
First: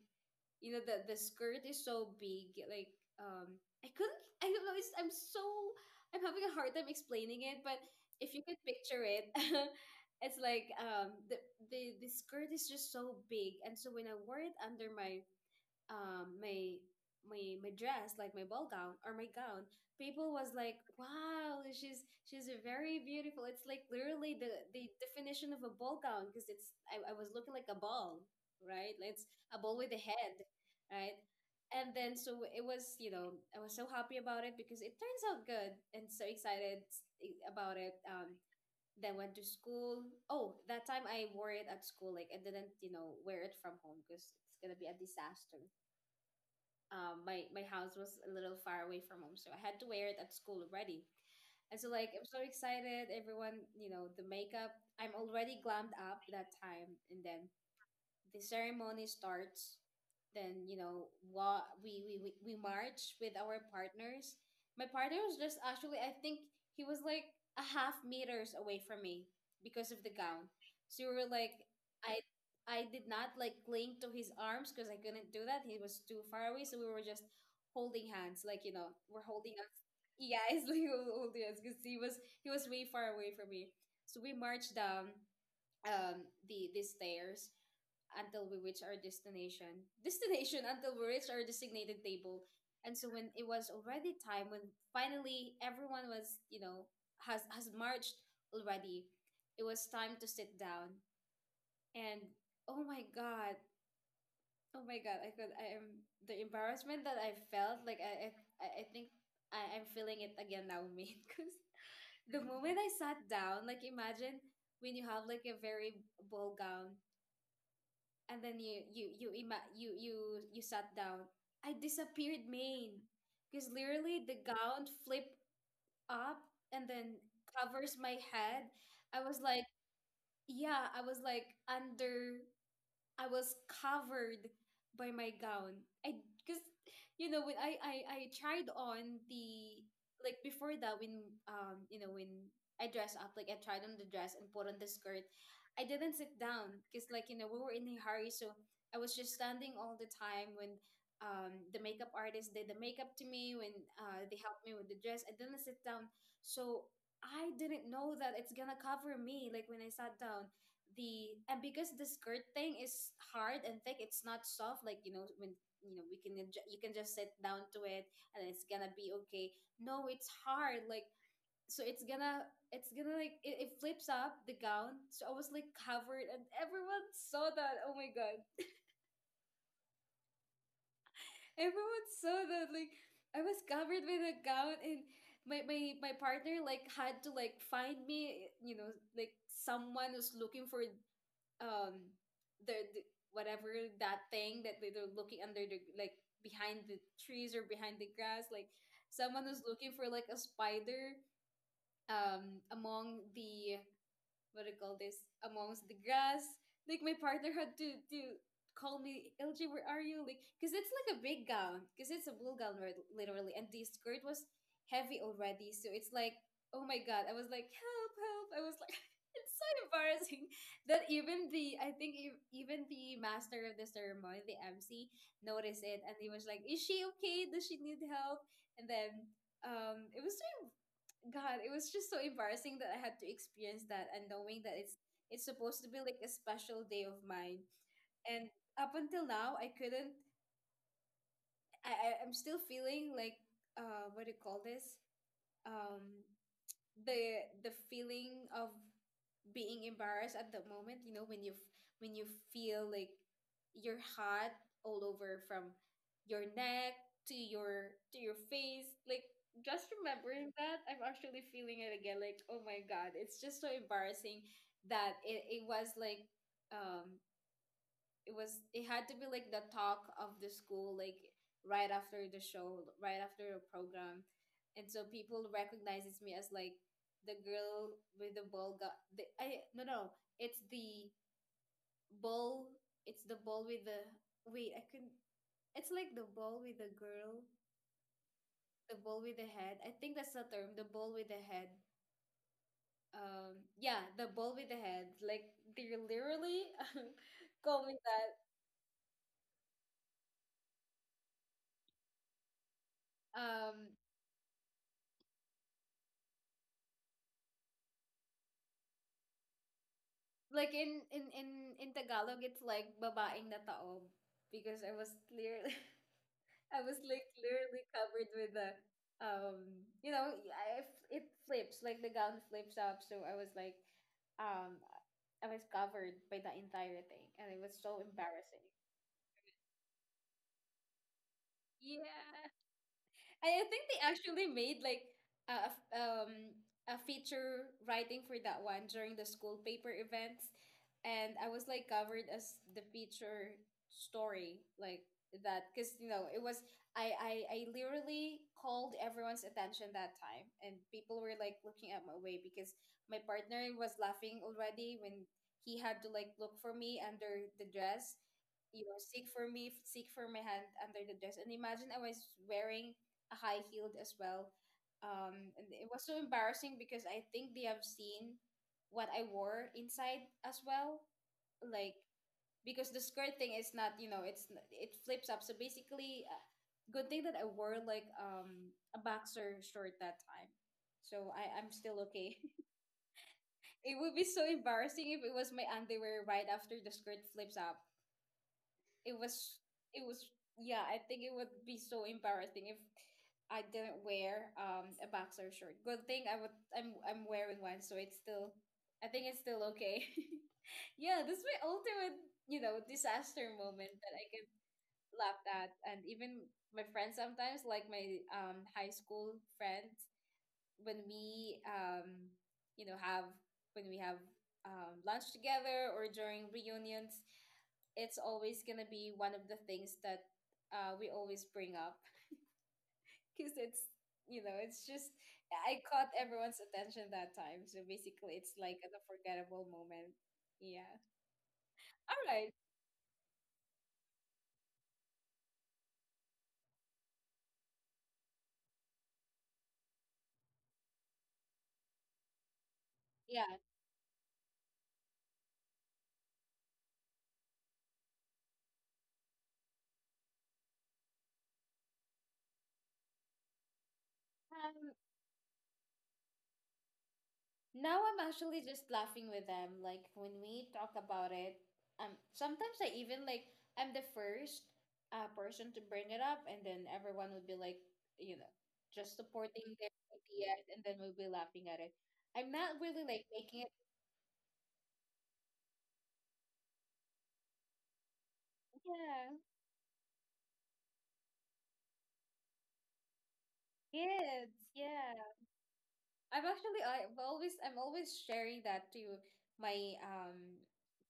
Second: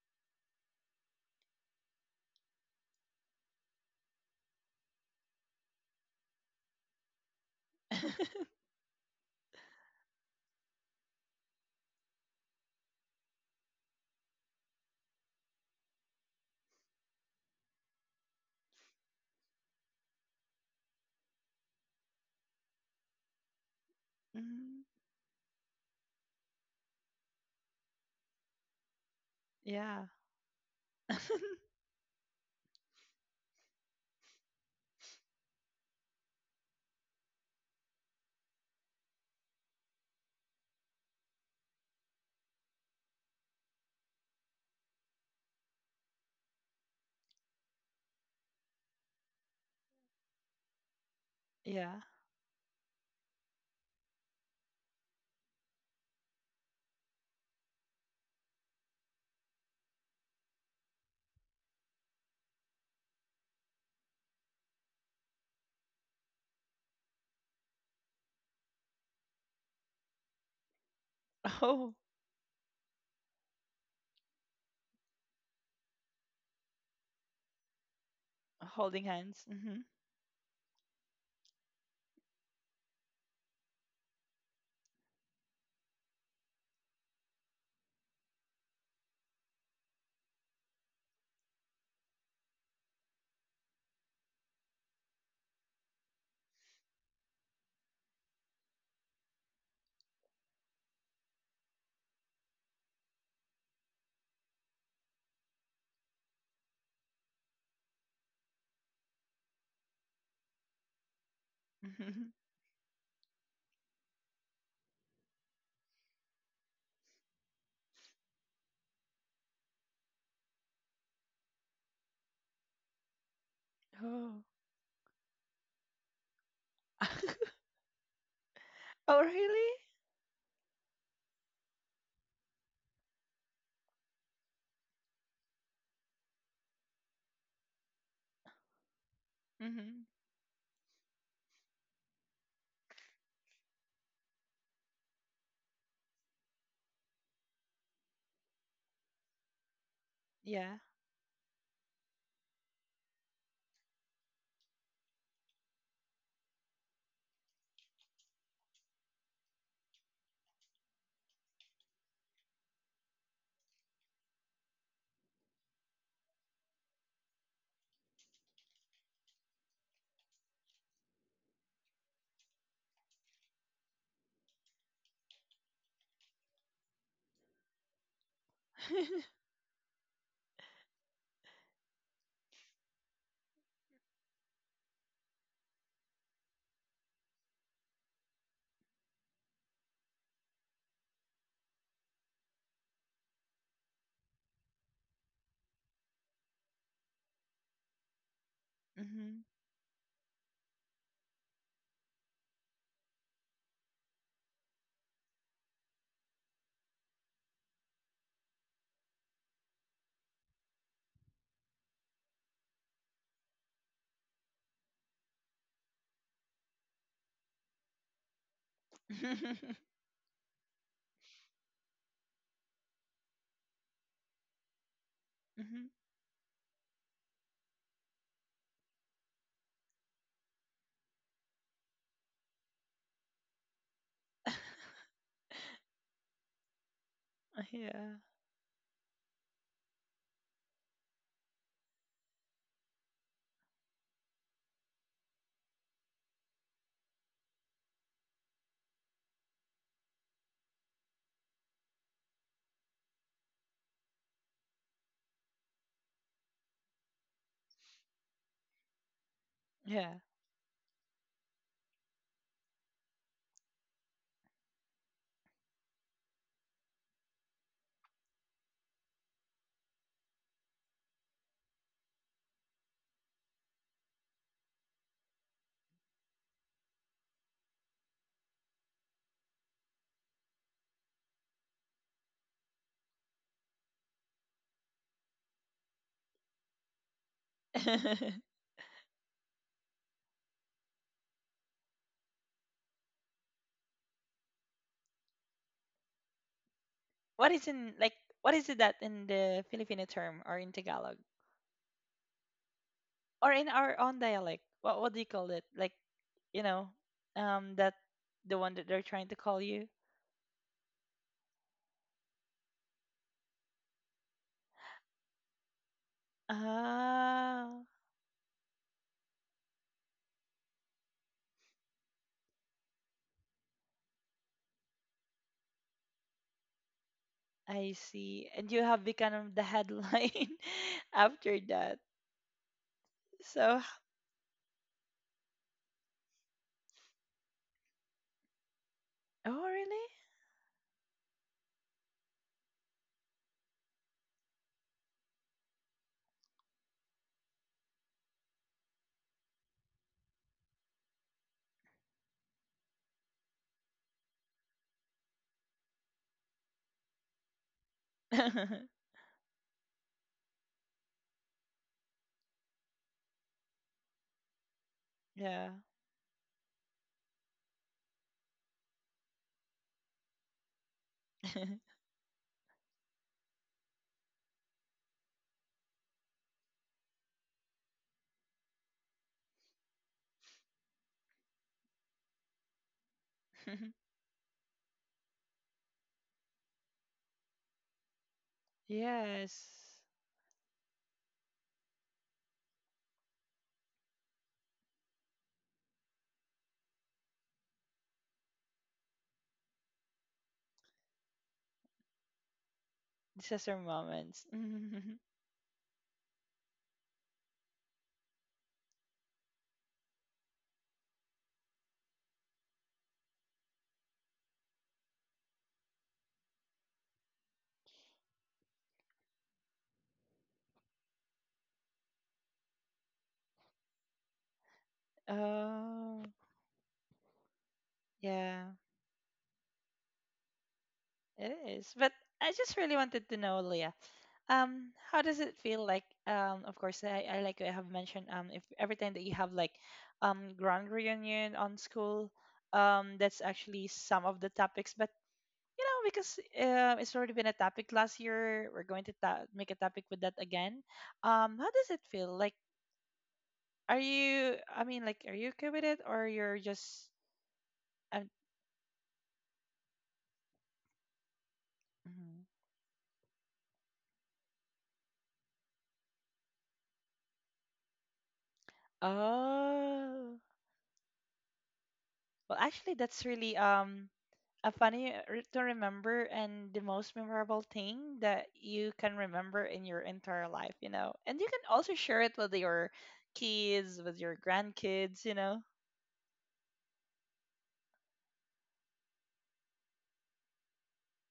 You know the skirt is so big. Like, I couldn't. I don't know. It's, I'm so, I'm having a hard time explaining it. But if you could <laughs> picture it, <laughs> it's like the skirt is just so big, and so when I wore it under my um my my dress, like my ball gown or my gown, people was like, wow, she's very beautiful. It's like literally Hmm. the definition of a ball gown, because it's, I was looking like a ball, right? Like, it's a ball with a Yeah. head, right? <laughs> And then so it was, you know, I was so happy about it because it turns out good, and so excited about it. Then went to school. Oh, that time I wore it at school, like I didn't, you know, wear it from home because it's gonna be a disaster. My my house was a little far away from home, so I had to wear it at school already. And so Yeah. like I'm so excited, everyone, you know, the makeup. I'm already glammed up that time, and then the ceremony starts. Then you know we march with our partners. My partner was just actually, I think, he was like a half meters away from me because of the gown. So we were like, Oh, I did not like cling to his arms because I couldn't do that. He was too far away, so we were just holding hands, like you know, holding we're hands. holding Mm-hmm. hands. Yeah, <laughs> it's like holding hands because he was way far away from me. So we marched down the stairs until we reach our destination. Until we reach our designated table. And so when it was already time, when finally everyone was, you know, has marched already, it was time to sit down. And oh my god, oh my god, I am the embarrassment that I felt. Like I think I'm feeling it again now, me. <laughs> Mm-hmm. Because the moment I sat down, like imagine when you have like a very ball gown, and then you ima- you sat down. I disappeared, Maine, because literally Oh. the gown flipped up and then <laughs> covers my head. Oh, I was like, really? yeah, I was like under, I was covered by my gown. I, because you know when I tried on the, Mm-hmm. like before that, when you know when I dressed up, like I tried on the dress and put on the skirt, I didn't sit down because like you know we were in a hurry. So I was just standing all the time Yeah. when the makeup artist did the makeup to me, when they helped me with the dress, I didn't sit down. So I didn't know that it's gonna cover me, like when I sat down, the and because the skirt thing is hard and thick. It's not soft, like you know, when you know we can you can just sit down to it and it's gonna be okay. No, it's hard, like, so it's gonna, it's gonna like, it flips up the gown. So I was like covered, and everyone saw that. Oh my god, <laughs> everyone saw that. Like I was covered with a gown, and my partner like had to like find me, you know, like someone who's looking for um the whatever, that thing that they're looking under the, like behind the trees or behind the grass, like someone Mm-hmm. was looking for like a spider among the, what do you call this, amongst the grass. Like my partner had to call me, LJ, where are you? Like, cause it's like a big gown, cause it's a blue gown, literally, and the skirt was heavy already, so it's like, oh my god, I was like, help, help! I was like, <laughs> it's so <laughs> embarrassing <laughs> that even the, I think, even the master of the ceremony, the MC, noticed Mm-hmm. it, and he was like, is she okay? Does she need help? And then it was so, God, it was just so embarrassing that I had to experience that, and knowing that <laughs> it's supposed to be like a special day of mine. Yeah. And up until now, I couldn't, I'm still feeling like, what do you call this? Um the feeling of being embarrassed at the moment, you know, when you when you feel like you're hot all over, from your neck to your face, like, just Yeah. remembering that, I'm actually feeling it again, like oh my god, it's just so embarrassing that it was like, um it was, it had to be like the talk of the school, like right after the show, right after the program. And so people recognizes me as like the girl with the ball, got the, I, no, no, it's the ball, it's the ball with the, wait, I couldn't, it's like the ball with the girl, <laughs> the ball with the head. I think that's the term, the ball with the head. Yeah, the ball with the head, like they're literally <laughs> What is calling in like that. what is it that in the Filipino term or in Tagalog or in um our own dialect? What do you call it? Like you know, that the one that they're trying to call you. like in Tagalog it's like babaeng nataob, because I was clear. <laughs> I was like Ah, clearly covered with the, you know, I, it flips, like the gown flips up, so I was like, um I was covered by the entire thing, and it was I so see. embarrassing. And you have become the headline <laughs> after that. Yeah. And I So think they actually made like a a feature writing for that one during the oh school paper really? events, and I was like covered as the feature story, like that, because you know, it was, I literally called everyone's attention that time, and people were like looking at my way because my partner was laughing already when he had to like look for me under the dress, you <laughs> know, seek for me, seek for my hand under the dress. And imagine I was wearing high heeled as well. And Yeah. it was so embarrassing because I think they have seen what I wore inside as well. <laughs> Like, because the skirt thing is not, you know, it's it flips up. So basically, good thing that I wore like a boxer short that time. So I'm still okay. <laughs> It would be so embarrassing if it was my underwear right after the skirt flips up. It was it Yes. was Yeah, I think it would be so embarrassing if I didn't wear a boxer short. Good thing I would I'm wearing one, so it's still I think it's still okay. <laughs> Yeah, that's my ultimate disaster These are moment that I get moments. laughed at. And even my friends sometimes, like my high school friends, when we you know have when we have lunch together or during reunions, it's always gonna be one of the things that we always bring up. <laughs> because it's you know it's just <laughs> I caught Oh everyone's attention that time. So basically, it's yeah. like an unforgettable moment. Yeah. It is. But All right. I just really wanted to know, Leah, how does it feel like? Um, of course, I like I have mentioned, if every time that you have like, grand reunion on school, that's Yeah. actually some of the topics. But you know, because it's already been a topic last year, we're going to make a topic with that again. How does it feel? Like, are you, I Um, mean, like, are you okay with it, or you're just? Now I'm Um, actually just laughing with them. Like, when we talk about it, mhm. sometimes I even, like, I'm the first person to bring it up, and then everyone would be like, you know, just supporting their Oh, ideas, and then we'll be laughing at it. I'm well, not actually, really like that's really making it. A funny to remember and the most memorable thing that you can Yeah, remember in your entire life, you know. And you can also share it with your kids, with your kids. grandkids, Yeah. you know. I'm always sharing that to my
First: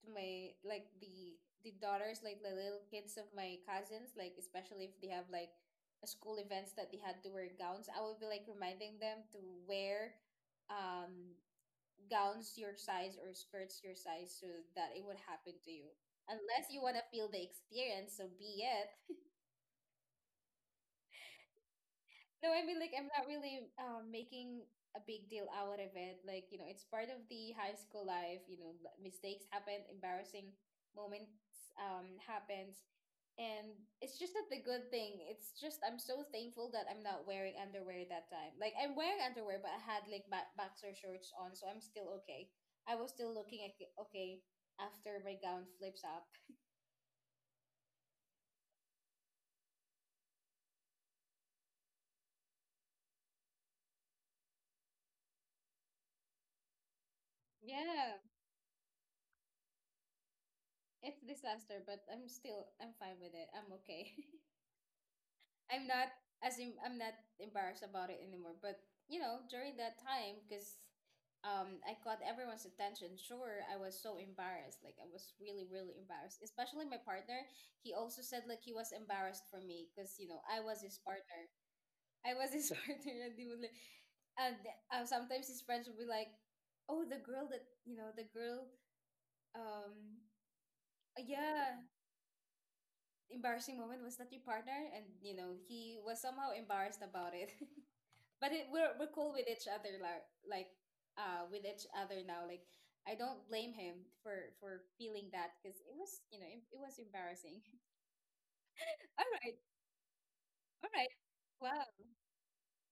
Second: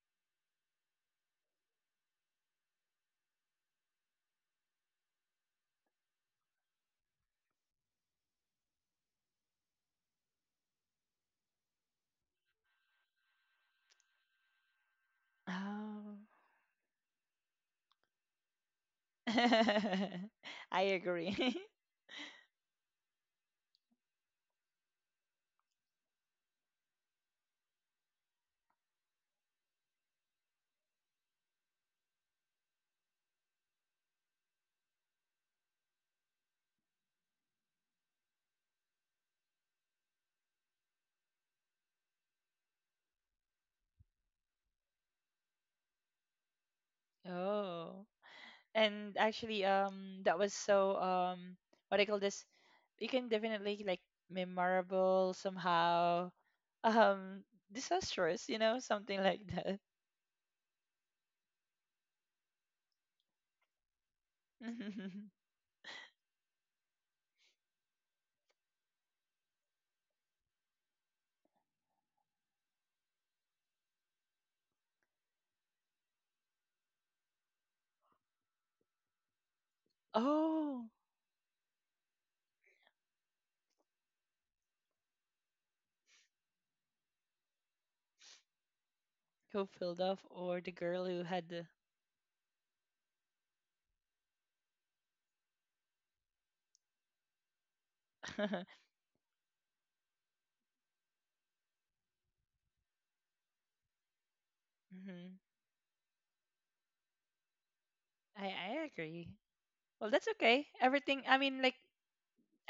to my, like, the daughters, like the little kids of my cousins, like especially if they have like a school events that they had to wear gowns. I would be like reminding them to wear um gowns your size or skirts your size, so that it would happen to you Oh. unless you want to feel the experience, so be it. <laughs> I agree. <laughs> No, I mean, like, I'm not really making a big deal out of it. Like, it's part of the high school life. Mistakes happen, embarrassing moments happens, and it's just not the good thing. It's just I'm so thankful that I'm not wearing underwear that time. Like, I'm wearing underwear, but I had like back boxer shorts on, so I'm still okay. I was still looking at okay after my gown flips up. Oh. And actually that was so what I call this, you can definitely like memorable somehow, um, Yeah, disastrous, you know, something like that. it's disaster, but I'm fine with it. I'm okay. <laughs> <laughs> I'm not I'm not embarrassed about it anymore. But during that time, because I caught everyone's attention. Sure, I was so embarrassed. Like, I was really, really embarrassed. Especially my partner. He also said like he was embarrassed for me because I was his Oh. partner. I was his <laughs> partner, and he would like, and sometimes his friends would be like, "Oh, the girl, um, Cofield off or the girl who had yeah, the. embarrassing moment was that your partner, and he was somehow embarrassed about it." <laughs> But <laughs> we're cool with each other, like with each other now, like I don't blame him for feeling that, Hmm. because it was, it was embarrassing. <laughs> I All agree. right. Well, that's okay. All right. Everything. I mean, Wow. like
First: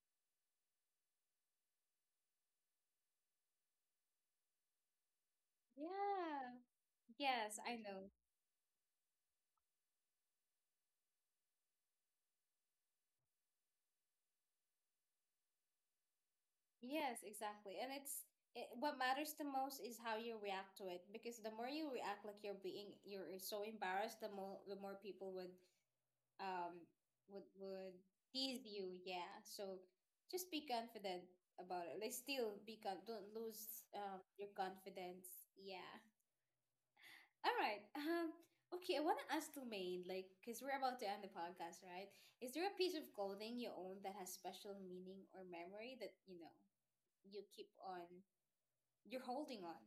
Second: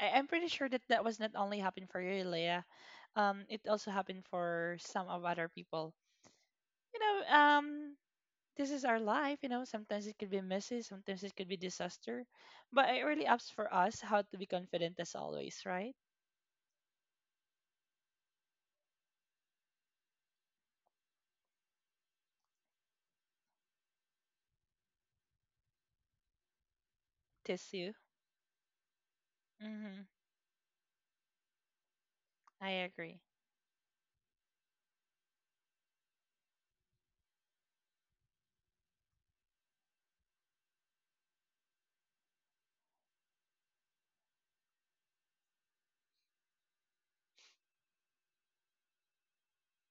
I'm pretty sure that that was not only happened for you, Leah. It also happened for some of other people. Yeah. You know, Yes, I know. this is our life. You know, sometimes it could be messy, sometimes it could be disaster, but it really ups for us how to be confident as always, right? Yes, exactly. And what matters the most is how you react to it, because the more you react, like you're so embarrassed, the more people um would Tis you. would tease you. Yeah. So Mm-hmm. just be confident about it, like I agree. don't lose your confidence. Yeah. All right. Okay, I want to ask Lumaine, like because we're about to end the podcast, right? Is there a piece of clothing you own that has special meaning or memory that you keep on you're holding on?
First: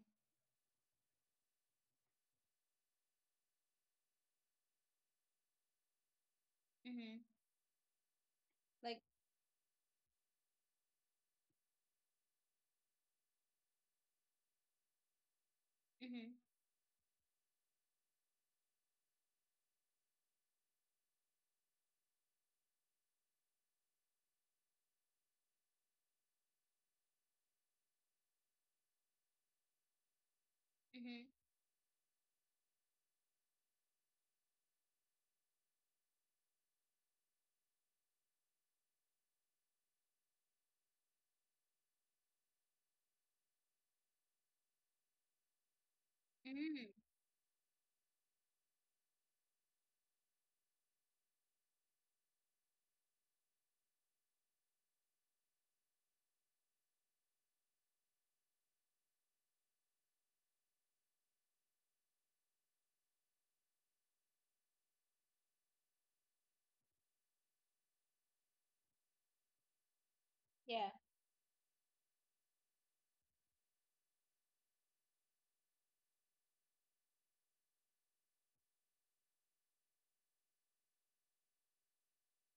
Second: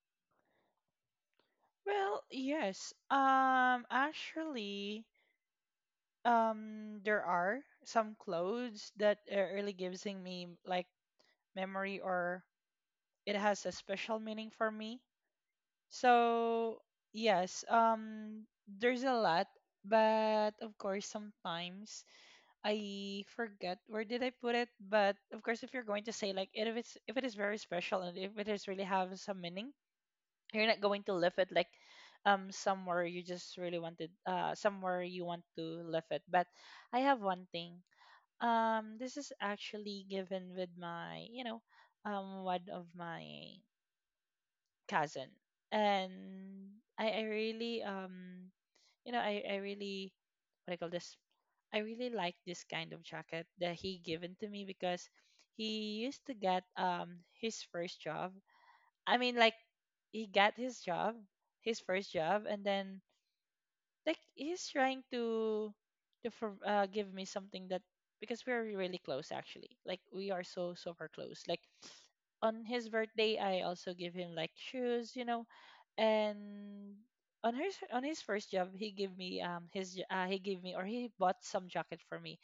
Well, yes. Actually. Mm-hmm. There are some clothes Like. that really gives in me like memory or it has a special meaning for me. Mm-hmm, So yes, there's a lot, but of course sometimes I forget where did I put it. But of course, if you're going to say like if it's if it is very special and if it is really have some meaning, you're not going to leave mm-hmm, it like somewhere you just really wanted somewhere you want to leave it. But I have one thing, this is actually given with my, you know, one of my cousin, and mm-hmm. I really, you know, I really, what do you call this? I really like this kind of jacket that he given to me because he used to get his first job. I mean, like, he got his job, his first job, and then like he's trying to give me something that, because we're really close actually, like we are so Yeah, super close. Like, on his birthday, I also give him like shoes, and on his first job, he gave me or he bought some jacket for me.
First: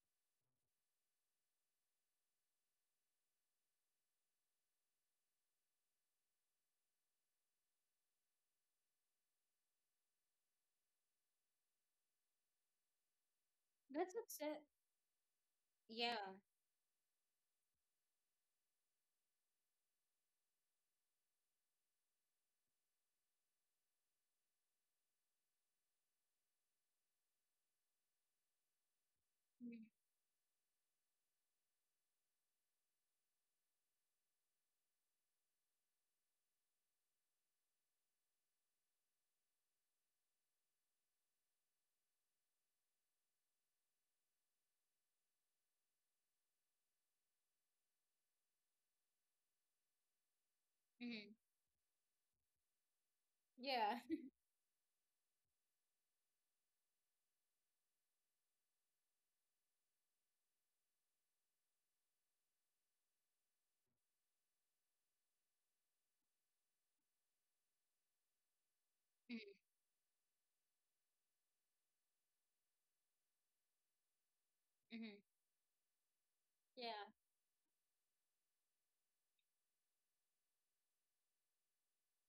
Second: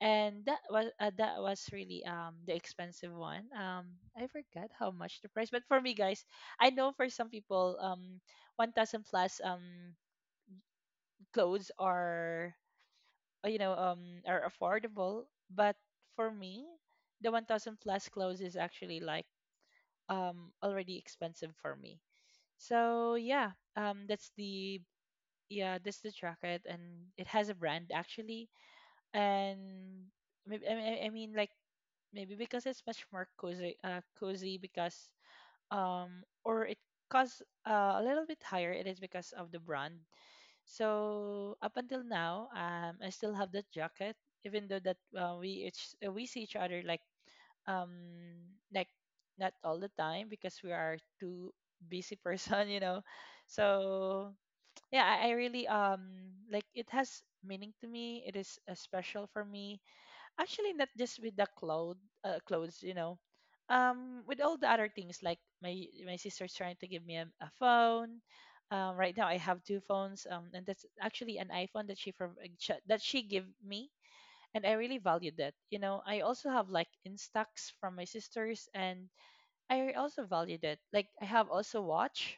And that was really the expensive one. I forgot how much the price, but for me, guys, I know for some people 1000 plus clothes are you know that's are upset. affordable, but for Yeah. me, the 1000 plus clothes is actually, like, already expensive for me. So, yeah, that's the yeah, that's the jacket. And it has a brand actually, and Mm-hmm. maybe, I mean, like, maybe because it's much more cozy, because or it costs a little bit higher. It is because of the brand. So up until now, I still have that jacket, even though that, we see each other, like, um like not all the time because we are too busy <laughs> person. Yeah. So, yeah, I really like, it has meaning to me. It is special for me, actually. Not just with the clothes, with all the other things. Like, my sister's trying to give me a phone. Right now, I have <laughs> two phones and that's actually an iPhone that she gave me. And I really Mm-hmm. value that. I also have, like, Yeah. instax from my sisters. And I also value that. Like, I have also watch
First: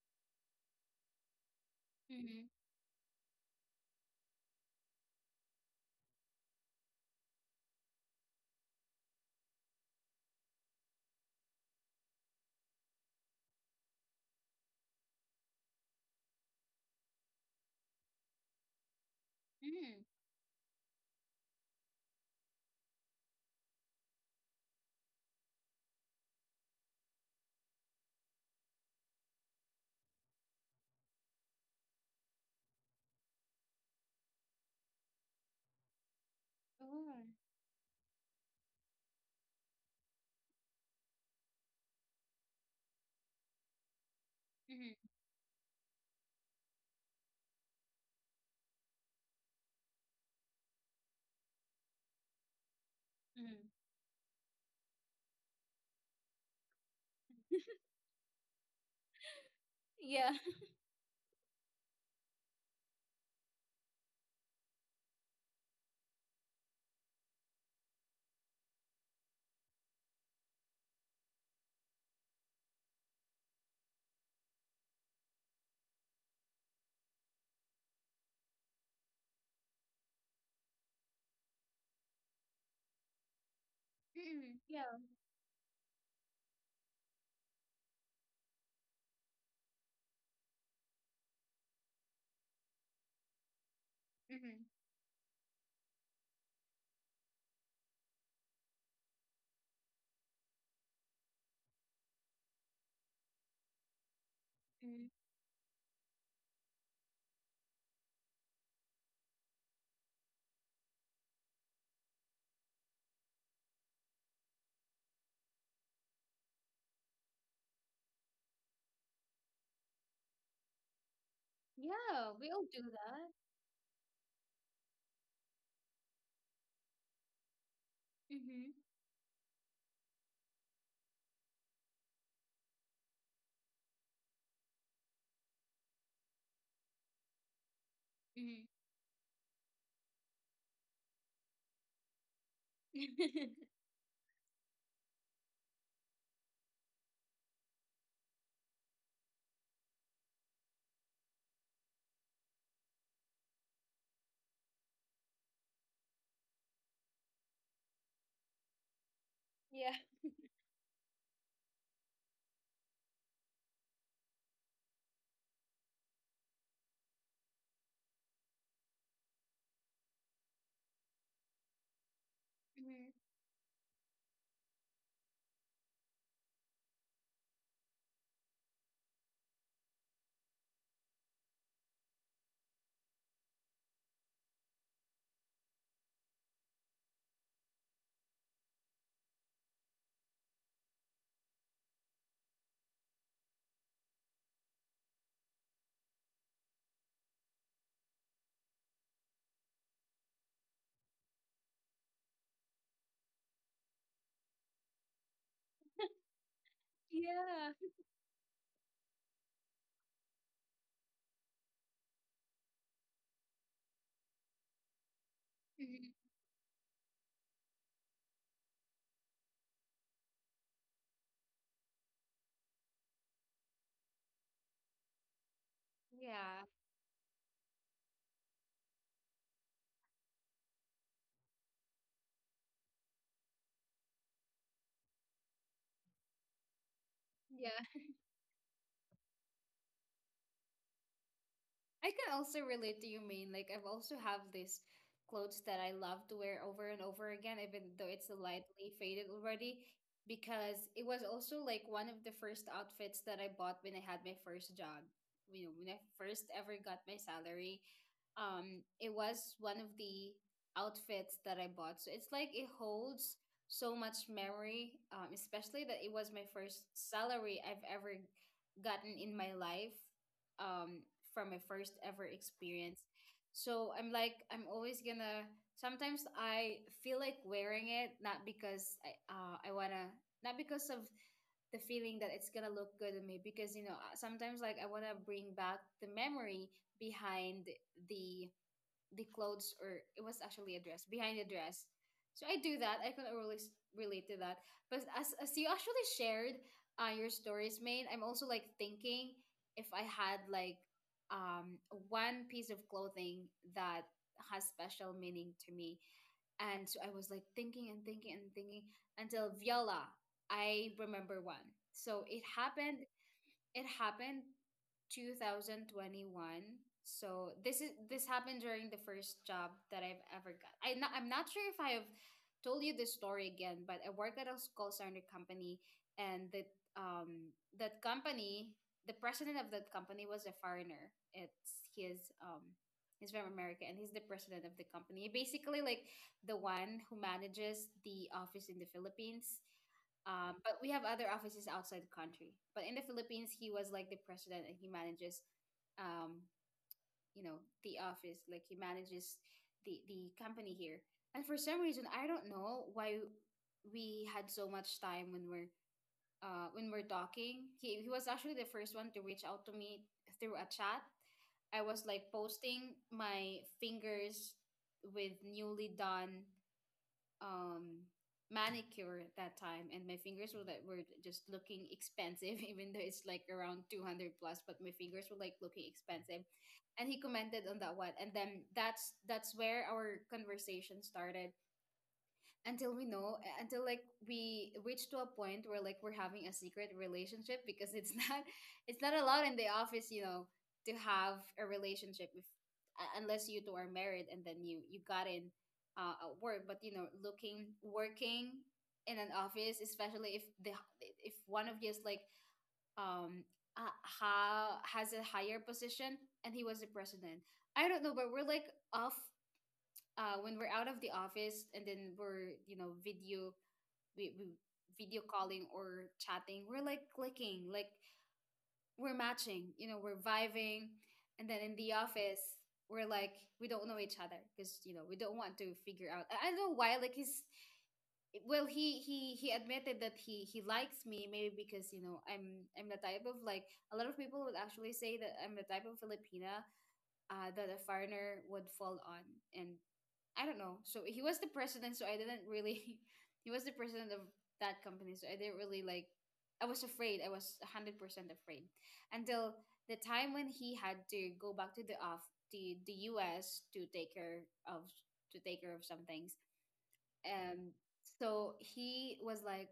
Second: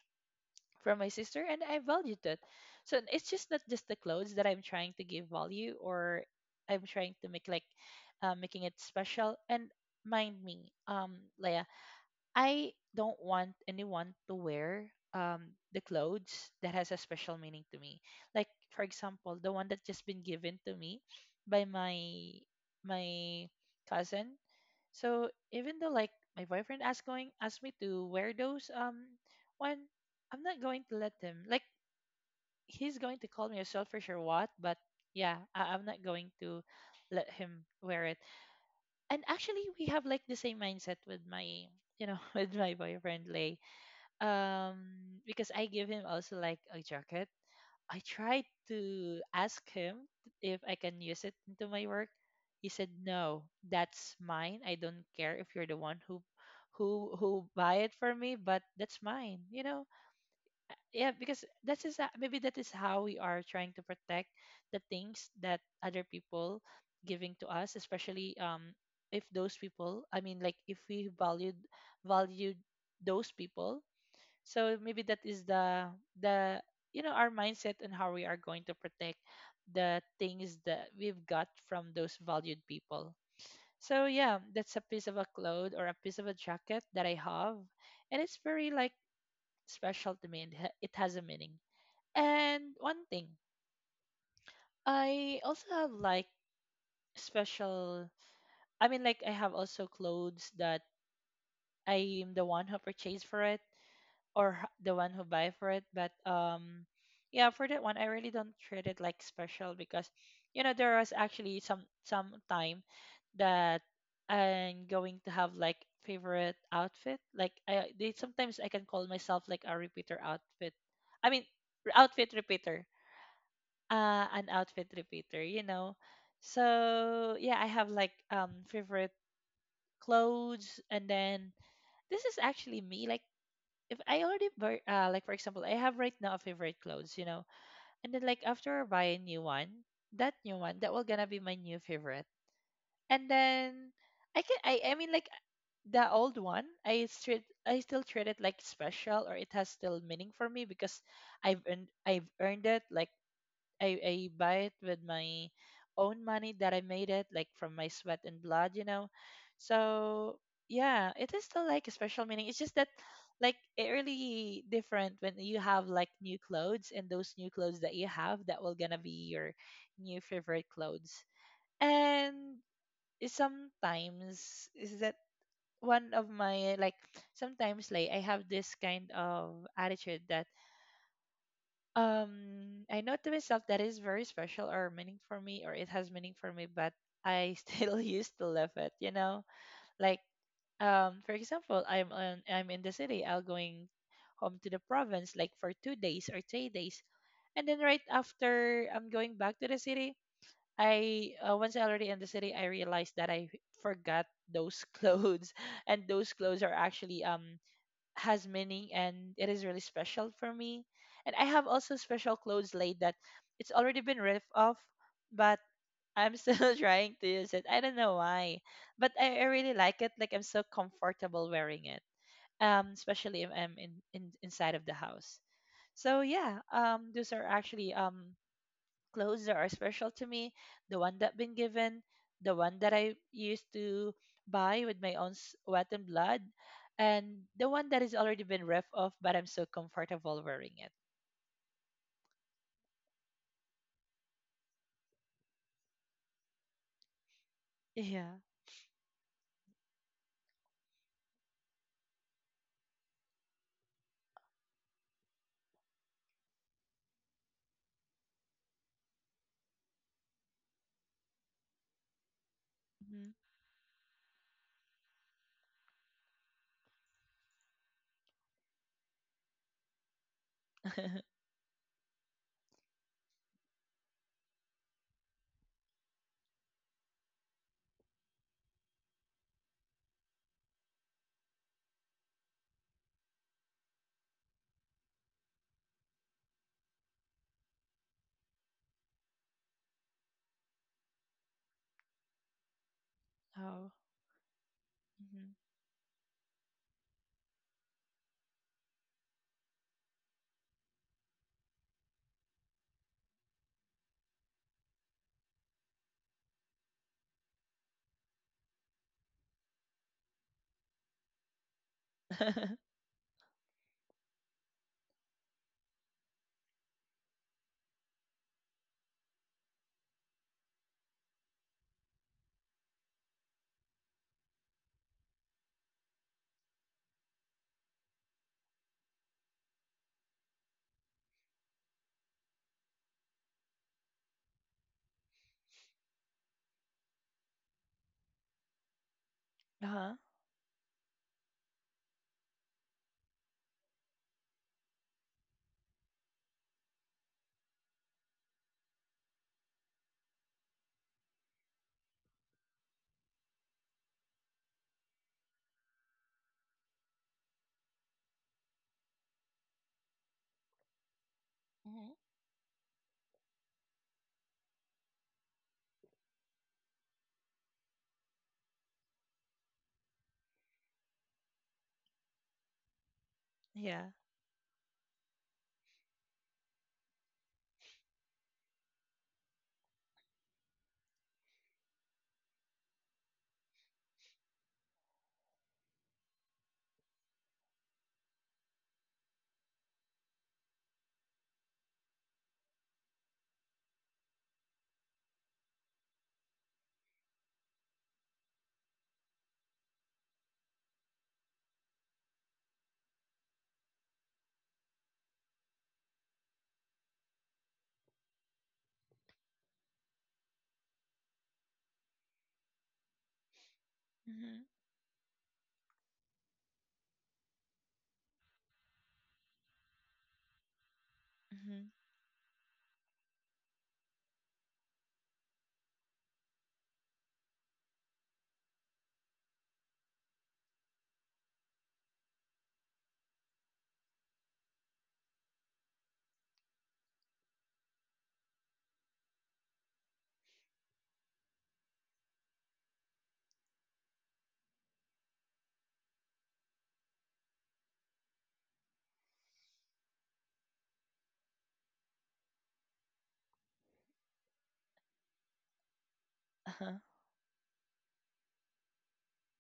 from my sister and I valued it. Hmm. So it's just not just the clothes that I'm trying to give value, or I'm trying to make like making it special. And mind me, Leia, I don't want anyone to wear the clothes that has a special meaning to me. Like, for example, the one that Hmm. just been given to me by my cousin. So, even though, like, my boyfriend asked me to wear those one, I'm not going to let him. Like, he's going to call me a selfish or what, but yeah, I'm not going to Oh. let him wear it. And actually, we have like the same mindset with my, <laughs> with my boyfriend Lay. Um, Hmm. because I give him also like a jacket, I tried to ask him if I can use it into my work. He said, "No, Hmm. that's mine. I don't care if you're the one who buy it for me, but that's mine." You know? Yeah. Yeah, because maybe that is how we are trying to protect the things that other people giving to us, especially if those people, I mean, like, if we valued those people. So maybe that is the our mindset and how we are going to protect the things that we've got from those valued people. So <laughs> yeah, Hmm. that's Yeah. a piece of a cloth or a piece of a jacket that I have, and it's very, like, special to me, and it has a meaning. And one thing, Hmm. I also have, like, special. I mean, like, I have also clothes that I'm the one who purchased for it, or the Hmm. one who buy for it, but yeah, for that one I really don't treat it like special, because there was actually some time that I'm going to have like favorite outfit. Like, I they sometimes I can call myself like a repeater outfit, I mean, Yeah, outfit we all do repeater, that. An outfit repeater, so yeah, I have, like, Hmm. Favorite clothes. And then this is actually me, like, if I already like, for example, I have right now a favorite clothes, and then, like, Hmm. after I buy a new one that will gonna be my new favorite. And <laughs> then I can I mean, like, the old one, I still treat it like special, or it has still meaning for me because I've earned it. Like, I buy it with my own money that I made it, like from my sweat and blood. Yeah. So yeah, it is still like a special meaning. It's just that, like, it really different when you have, like, new clothes, and those new clothes that you have that will gonna be your new favorite clothes. And Hmm. sometimes is that one of my, like, sometimes, like, I have this kind of attitude that I know to myself that is very special or meaning for me, or it has meaning for me, but I still <laughs> used to love it, you know? Like, for example, I'm in the city, I'll going home to the province like for 2 days or 3 days. And then right after I'm going back to the city, I once I already in the city, I realized that I forgot those <laughs> clothes, and those clothes are actually Yeah. has meaning, and it is really special for me. And I have also special clothes laid that it's already been ripped off, but Hmm. I'm still <laughs> trying to use it. I don't know why, but I really like it. Like, I'm so comfortable wearing it, especially if I'm in inside of the house. So Yeah. yeah, those are actually clothes that are special to me, the one that been given, the one that I used to buy with my own sweat and blood, and the one Yeah. that is already been ripped off, but I'm so comfortable wearing it. I can also relate to you, Main. Like, I've also have this clothes that I love to wear over and over again, even though it's Yeah. lightly faded already, because it was also like one of the first outfits that I bought when I had my first job. When I first ever got my salary, it was one of the outfits that I bought. So it's like it holds Hmm. so much memory, especially that it was my first salary I've ever gotten in my life um <laughs> from my first ever experience. So I'm, like, I'm always gonna, sometimes I feel like wearing it, not because I wanna, not because of the feeling that it's gonna look good on me, because sometimes, like, I wanna bring back the memory behind the the clothes, or it was actually a dress, behind the dress. So I do that. I can really s- Oh. relate to that. But Hmm. as you actually shared your stories made, I'm also like thinking if I had like um, one piece of clothing that has special meaning to me. And so I was like thinking and thinking and thinking until viola, I remember one. So <laughs> it happened 2021. So this happened during the first job that I've ever got. I'm not sure if I have told you this story again, but I work at a call center company, and um that company, the president of that company was a foreigner. It's his He's from America, and he's the president of the company. Basically, like the one who manages the office in the Philippines. Uh-huh. But we have other offices outside the country. But in the Philippines, he was like the president, and he manages, um, the office. Like he manages the company here. And for some reason, I don't know why we had so much time when we're talking. He was actually the first one to reach out to me through a chat. I was Hmm. like posting my fingers with newly done um manicure at that time, and my fingers were, like, were just looking expensive <laughs> even though it's like around Yeah. 200 plus, but my fingers were like looking expensive, and he commented on that one, and then that's where our conversation started, until we know, until, like, we reach to a point where, like, we're having a secret relationship <laughs> because it's not <laughs> it's not allowed in the office, to have a relationship, if unless you two are married, and then you got in at work, but looking, working in an office, especially if the if one of you is like um has a higher position, and he was the president. I don't know, but we're like, off when we're out of the office, and then we're, video, we Hmm. video calling or chatting. We're like clicking, like we're matching, we're vibing. And then in Hmm. the office, we're like we don't know each other, because we don't want to figure out. I don't know why, like he's well, he admitted that he likes me, maybe because I'm the type of, like, a lot of people would actually say that I'm the type of filipina that a foreigner would fall on. And I don't know. So he was the president, so I didn't really. <laughs> He was the president of that company, so I didn't really like. I was afraid. I was 100% afraid until the time when he had to go back to the off the U.S. to take care of, some things, Uh-huh. um, so he was like,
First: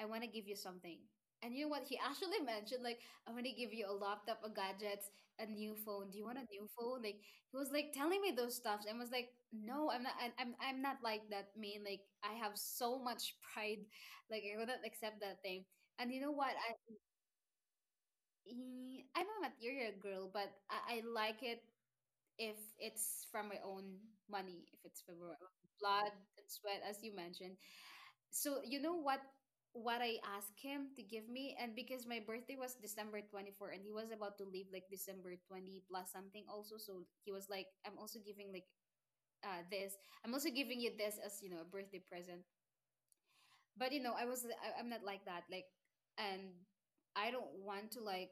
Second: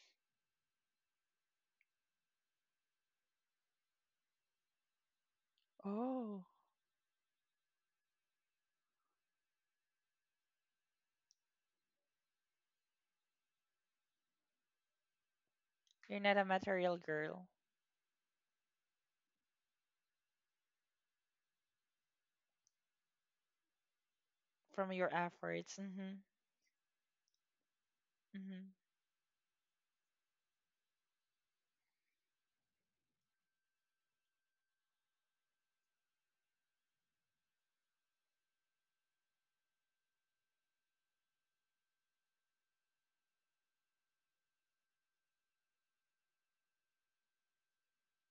I want to give you something. And you know what? He <laughs> actually mentioned, like, I want to give you a laptop, a gadgets, a new phone. Do you want Oh, a new phone? Like, he was like telling me those stuffs, and was like, no, I'm not like that, man. Like, I have so much pride. Like, I wouldn't accept that thing. And you're you know not a what? I, material girl eh, I'm a material girl, but I like it if it's from my own money, if from it's your from my own efforts. blood Mm-hmm. and sweat, as you mentioned. So Mm-hmm. you know what I asked him to give me. And because my birthday was December 24th, and he was about to leave like December 20 plus something also, so he was like, I'm also giving like this I'm also giving you this as, a birthday present. But I'm not like that, like, and I don't want to, like,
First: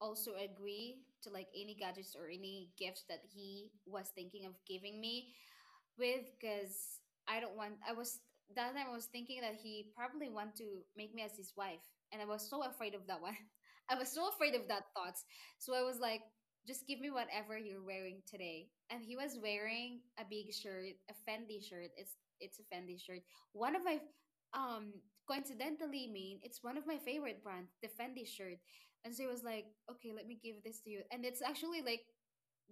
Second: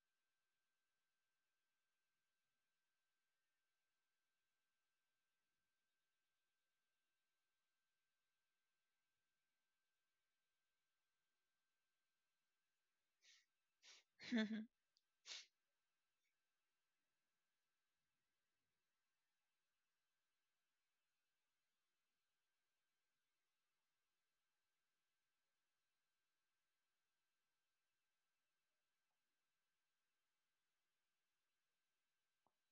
also agree to like any gadgets or any gifts that he was thinking of giving me with because I don't want. I was That time, I was thinking that he probably want to make me as his wife, and I was so afraid of that one. <laughs> I was so afraid of that thoughts. So I was like, just give me whatever you're wearing today. And he was wearing a big shirt, a Fendi shirt. It's a Fendi shirt. One of my um coincidentally mean it's one of my favorite brands, the Fendi shirt. And so he was like, okay, let me give this to you. And it's actually like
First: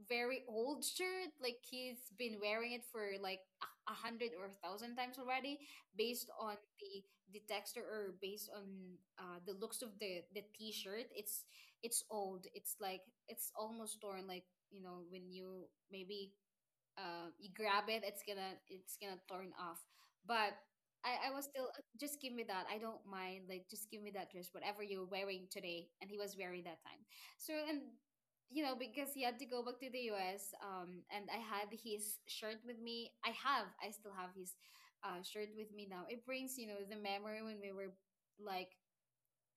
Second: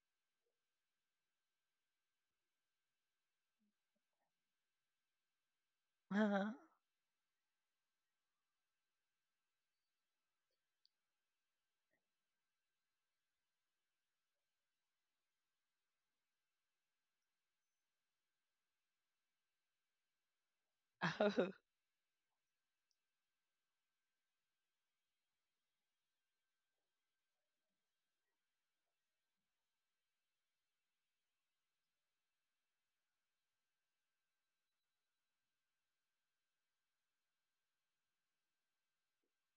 very old shirt. Like he's been wearing it for like a hundred or a thousand times already, <laughs> based Uh-huh. on the the texture or based on the looks of the t-shirt. It's old. It's like it's almost torn. Like you know when you maybe you grab it, it's gonna turn off. But I was Oh. still, just give me that. I don't mind. Like just give me that dress, whatever you're wearing today." And he was wearing that time. So and you know because he had to go back to the U.S. And I had his shirt with me. I still have his shirt with me now. It brings, you know, the memory when we were like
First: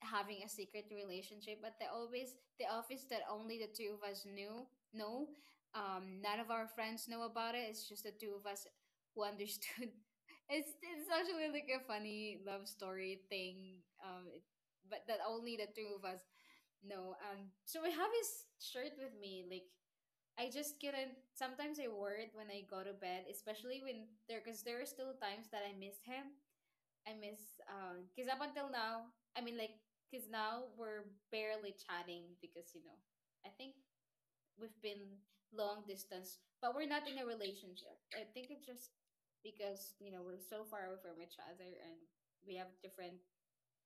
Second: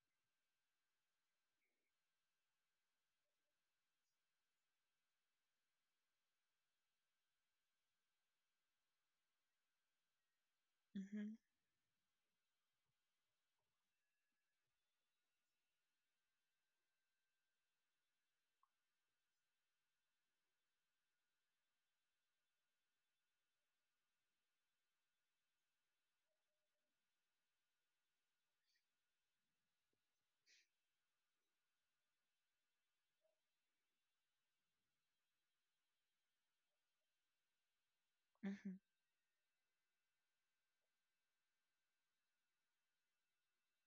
having a secret relationship, but the always the office that only the two of us knew, know, none of our friends know about it. It's just the two of us who understood. <laughs> It's Mm-hmm. actually like a funny love story thing, but that only the two of us know. So I have his shirt with me. Like I just couldn't, sometimes I wear it when I go to bed, especially when there, because there are still times that I miss him. I miss, because up until now, I mean, like because now we're barely chatting, because, you know, I think we've been long distance, but we're not in a relationship. I think it's Mm-hmm. just because, you know, we're so far away from each other, and we have different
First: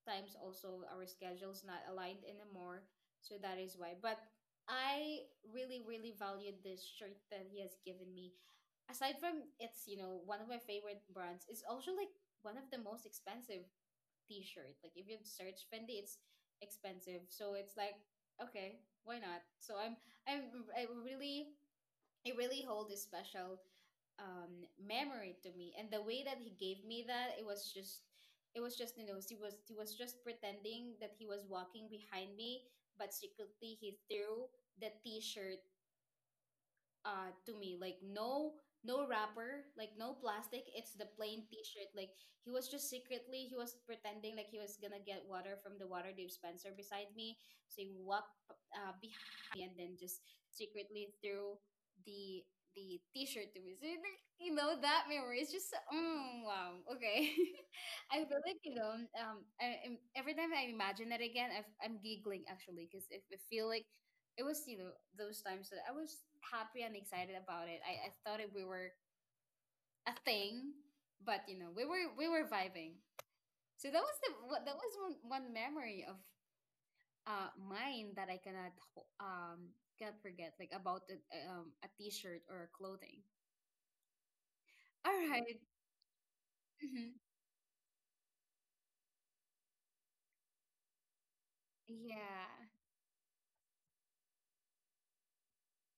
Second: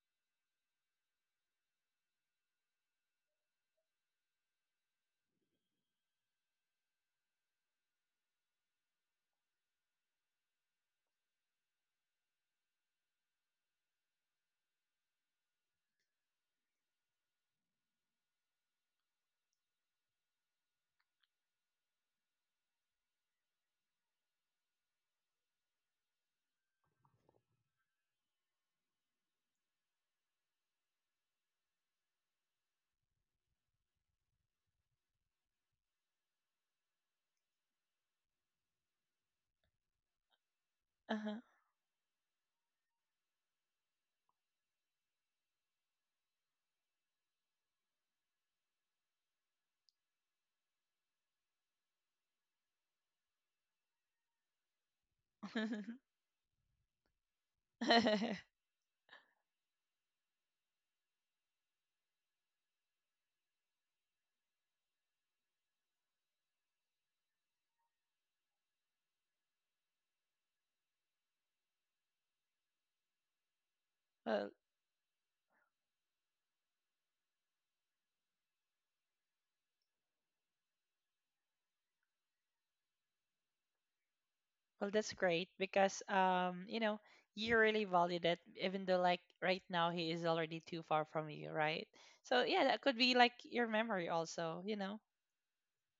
times, also our schedules not aligned anymore. So that is why. But I really, really valued this shirt that he has given me. Aside from it's, you know, one of my favorite brands, it's also like one of the most expensive t-shirt. Like if you search Fendi, it's expensive. So it's like, okay, why not? So I'm I really, it really hold a special memory to me. And the way that he gave me that, it was just, it was just, you know, he was just pretending that he was walking behind me, but secretly he threw the t-shirt to me. Like no no wrapper, like no plastic, it's the Uh-huh. plain t-shirt. Like he was just secretly, he was pretending like he was gonna get water from the water dispenser beside me. So he walked behind me and then just secretly threw the the t-shirt to me. So like, you know, that memory is just, mm, wow, okay. <laughs> I feel <laughs> like, you know, every time I imagine it again, I'm giggling actually, because I feel like it was, you know, those times that I was happy and excited about it. I thought it, we were a thing, but you know, we were vibing. So that was well, that was one memory of mine that I cannot can't forget, like about the, a t-shirt or clothing. Well, that's All great right, because hmm. you really value that even though, like, right now he is already too far from you, right? So yeah, Yeah, that could be like your memory also.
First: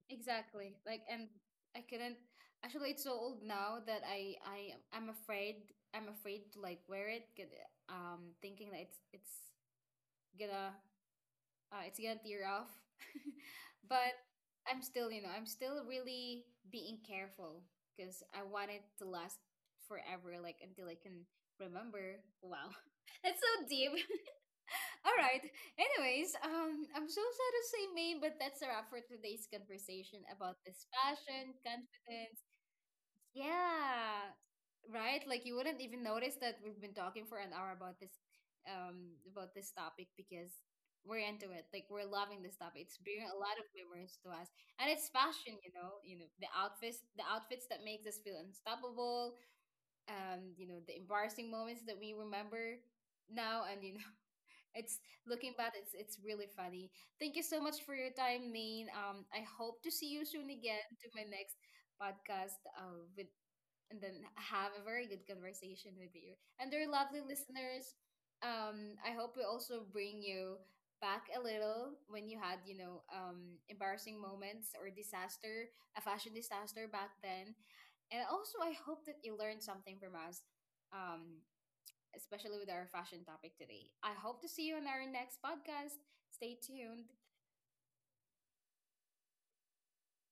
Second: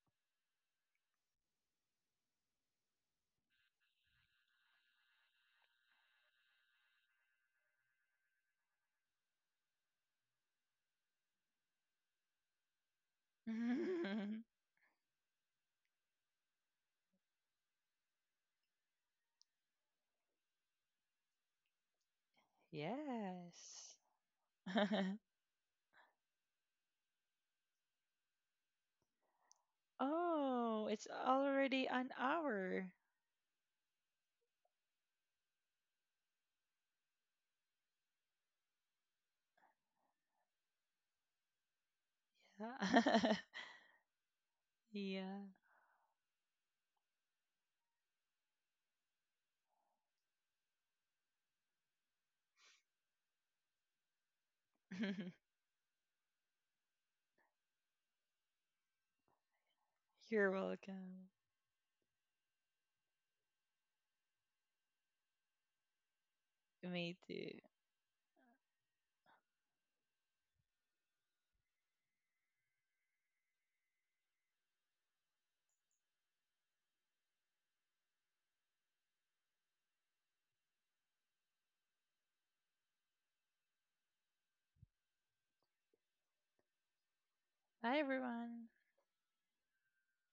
exactly. Like, and I couldn't actually, it's so old now that I'm afraid, I'm afraid to like wear it, 'cause, thinking that it's gonna, it's gonna tear off. <laughs> But <laughs> I'm still, you know, I'm still really being careful because I want it to last forever, like until I can remember. Wow. <laughs> That's so deep. Yes. <laughs> All <laughs> right, anyways, I'm so sad to say, May, but that's a wrap for today's conversation about Oh, this it's passion already an confidence. hour. Yeah, right? Like you wouldn't even notice that we've been talking for an hour about this, about this topic, because we're into it. Like we're loving this topic. It's bringing Yeah. a lot <laughs> of memories to us. And it's Yeah. fashion, you know, the outfits that makes us feel unstoppable, you know, the embarrassing moments that we remember now, and you know, <laughs> it's, <laughs> looking back, it's really funny. Thank you so much for your time, Maine. I hope to see you soon You're again to my welcome. next podcast with, and then have a very good conversation with you. And dear Me lovely too. listeners, I hope we also bring you back a little when you had, you know, embarrassing moments or disaster, a fashion disaster back then. And also, I hope that you learned something from us, um, especially with our fashion topic today. I hope to see you on our next podcast. Stay tuned. Bye everyone.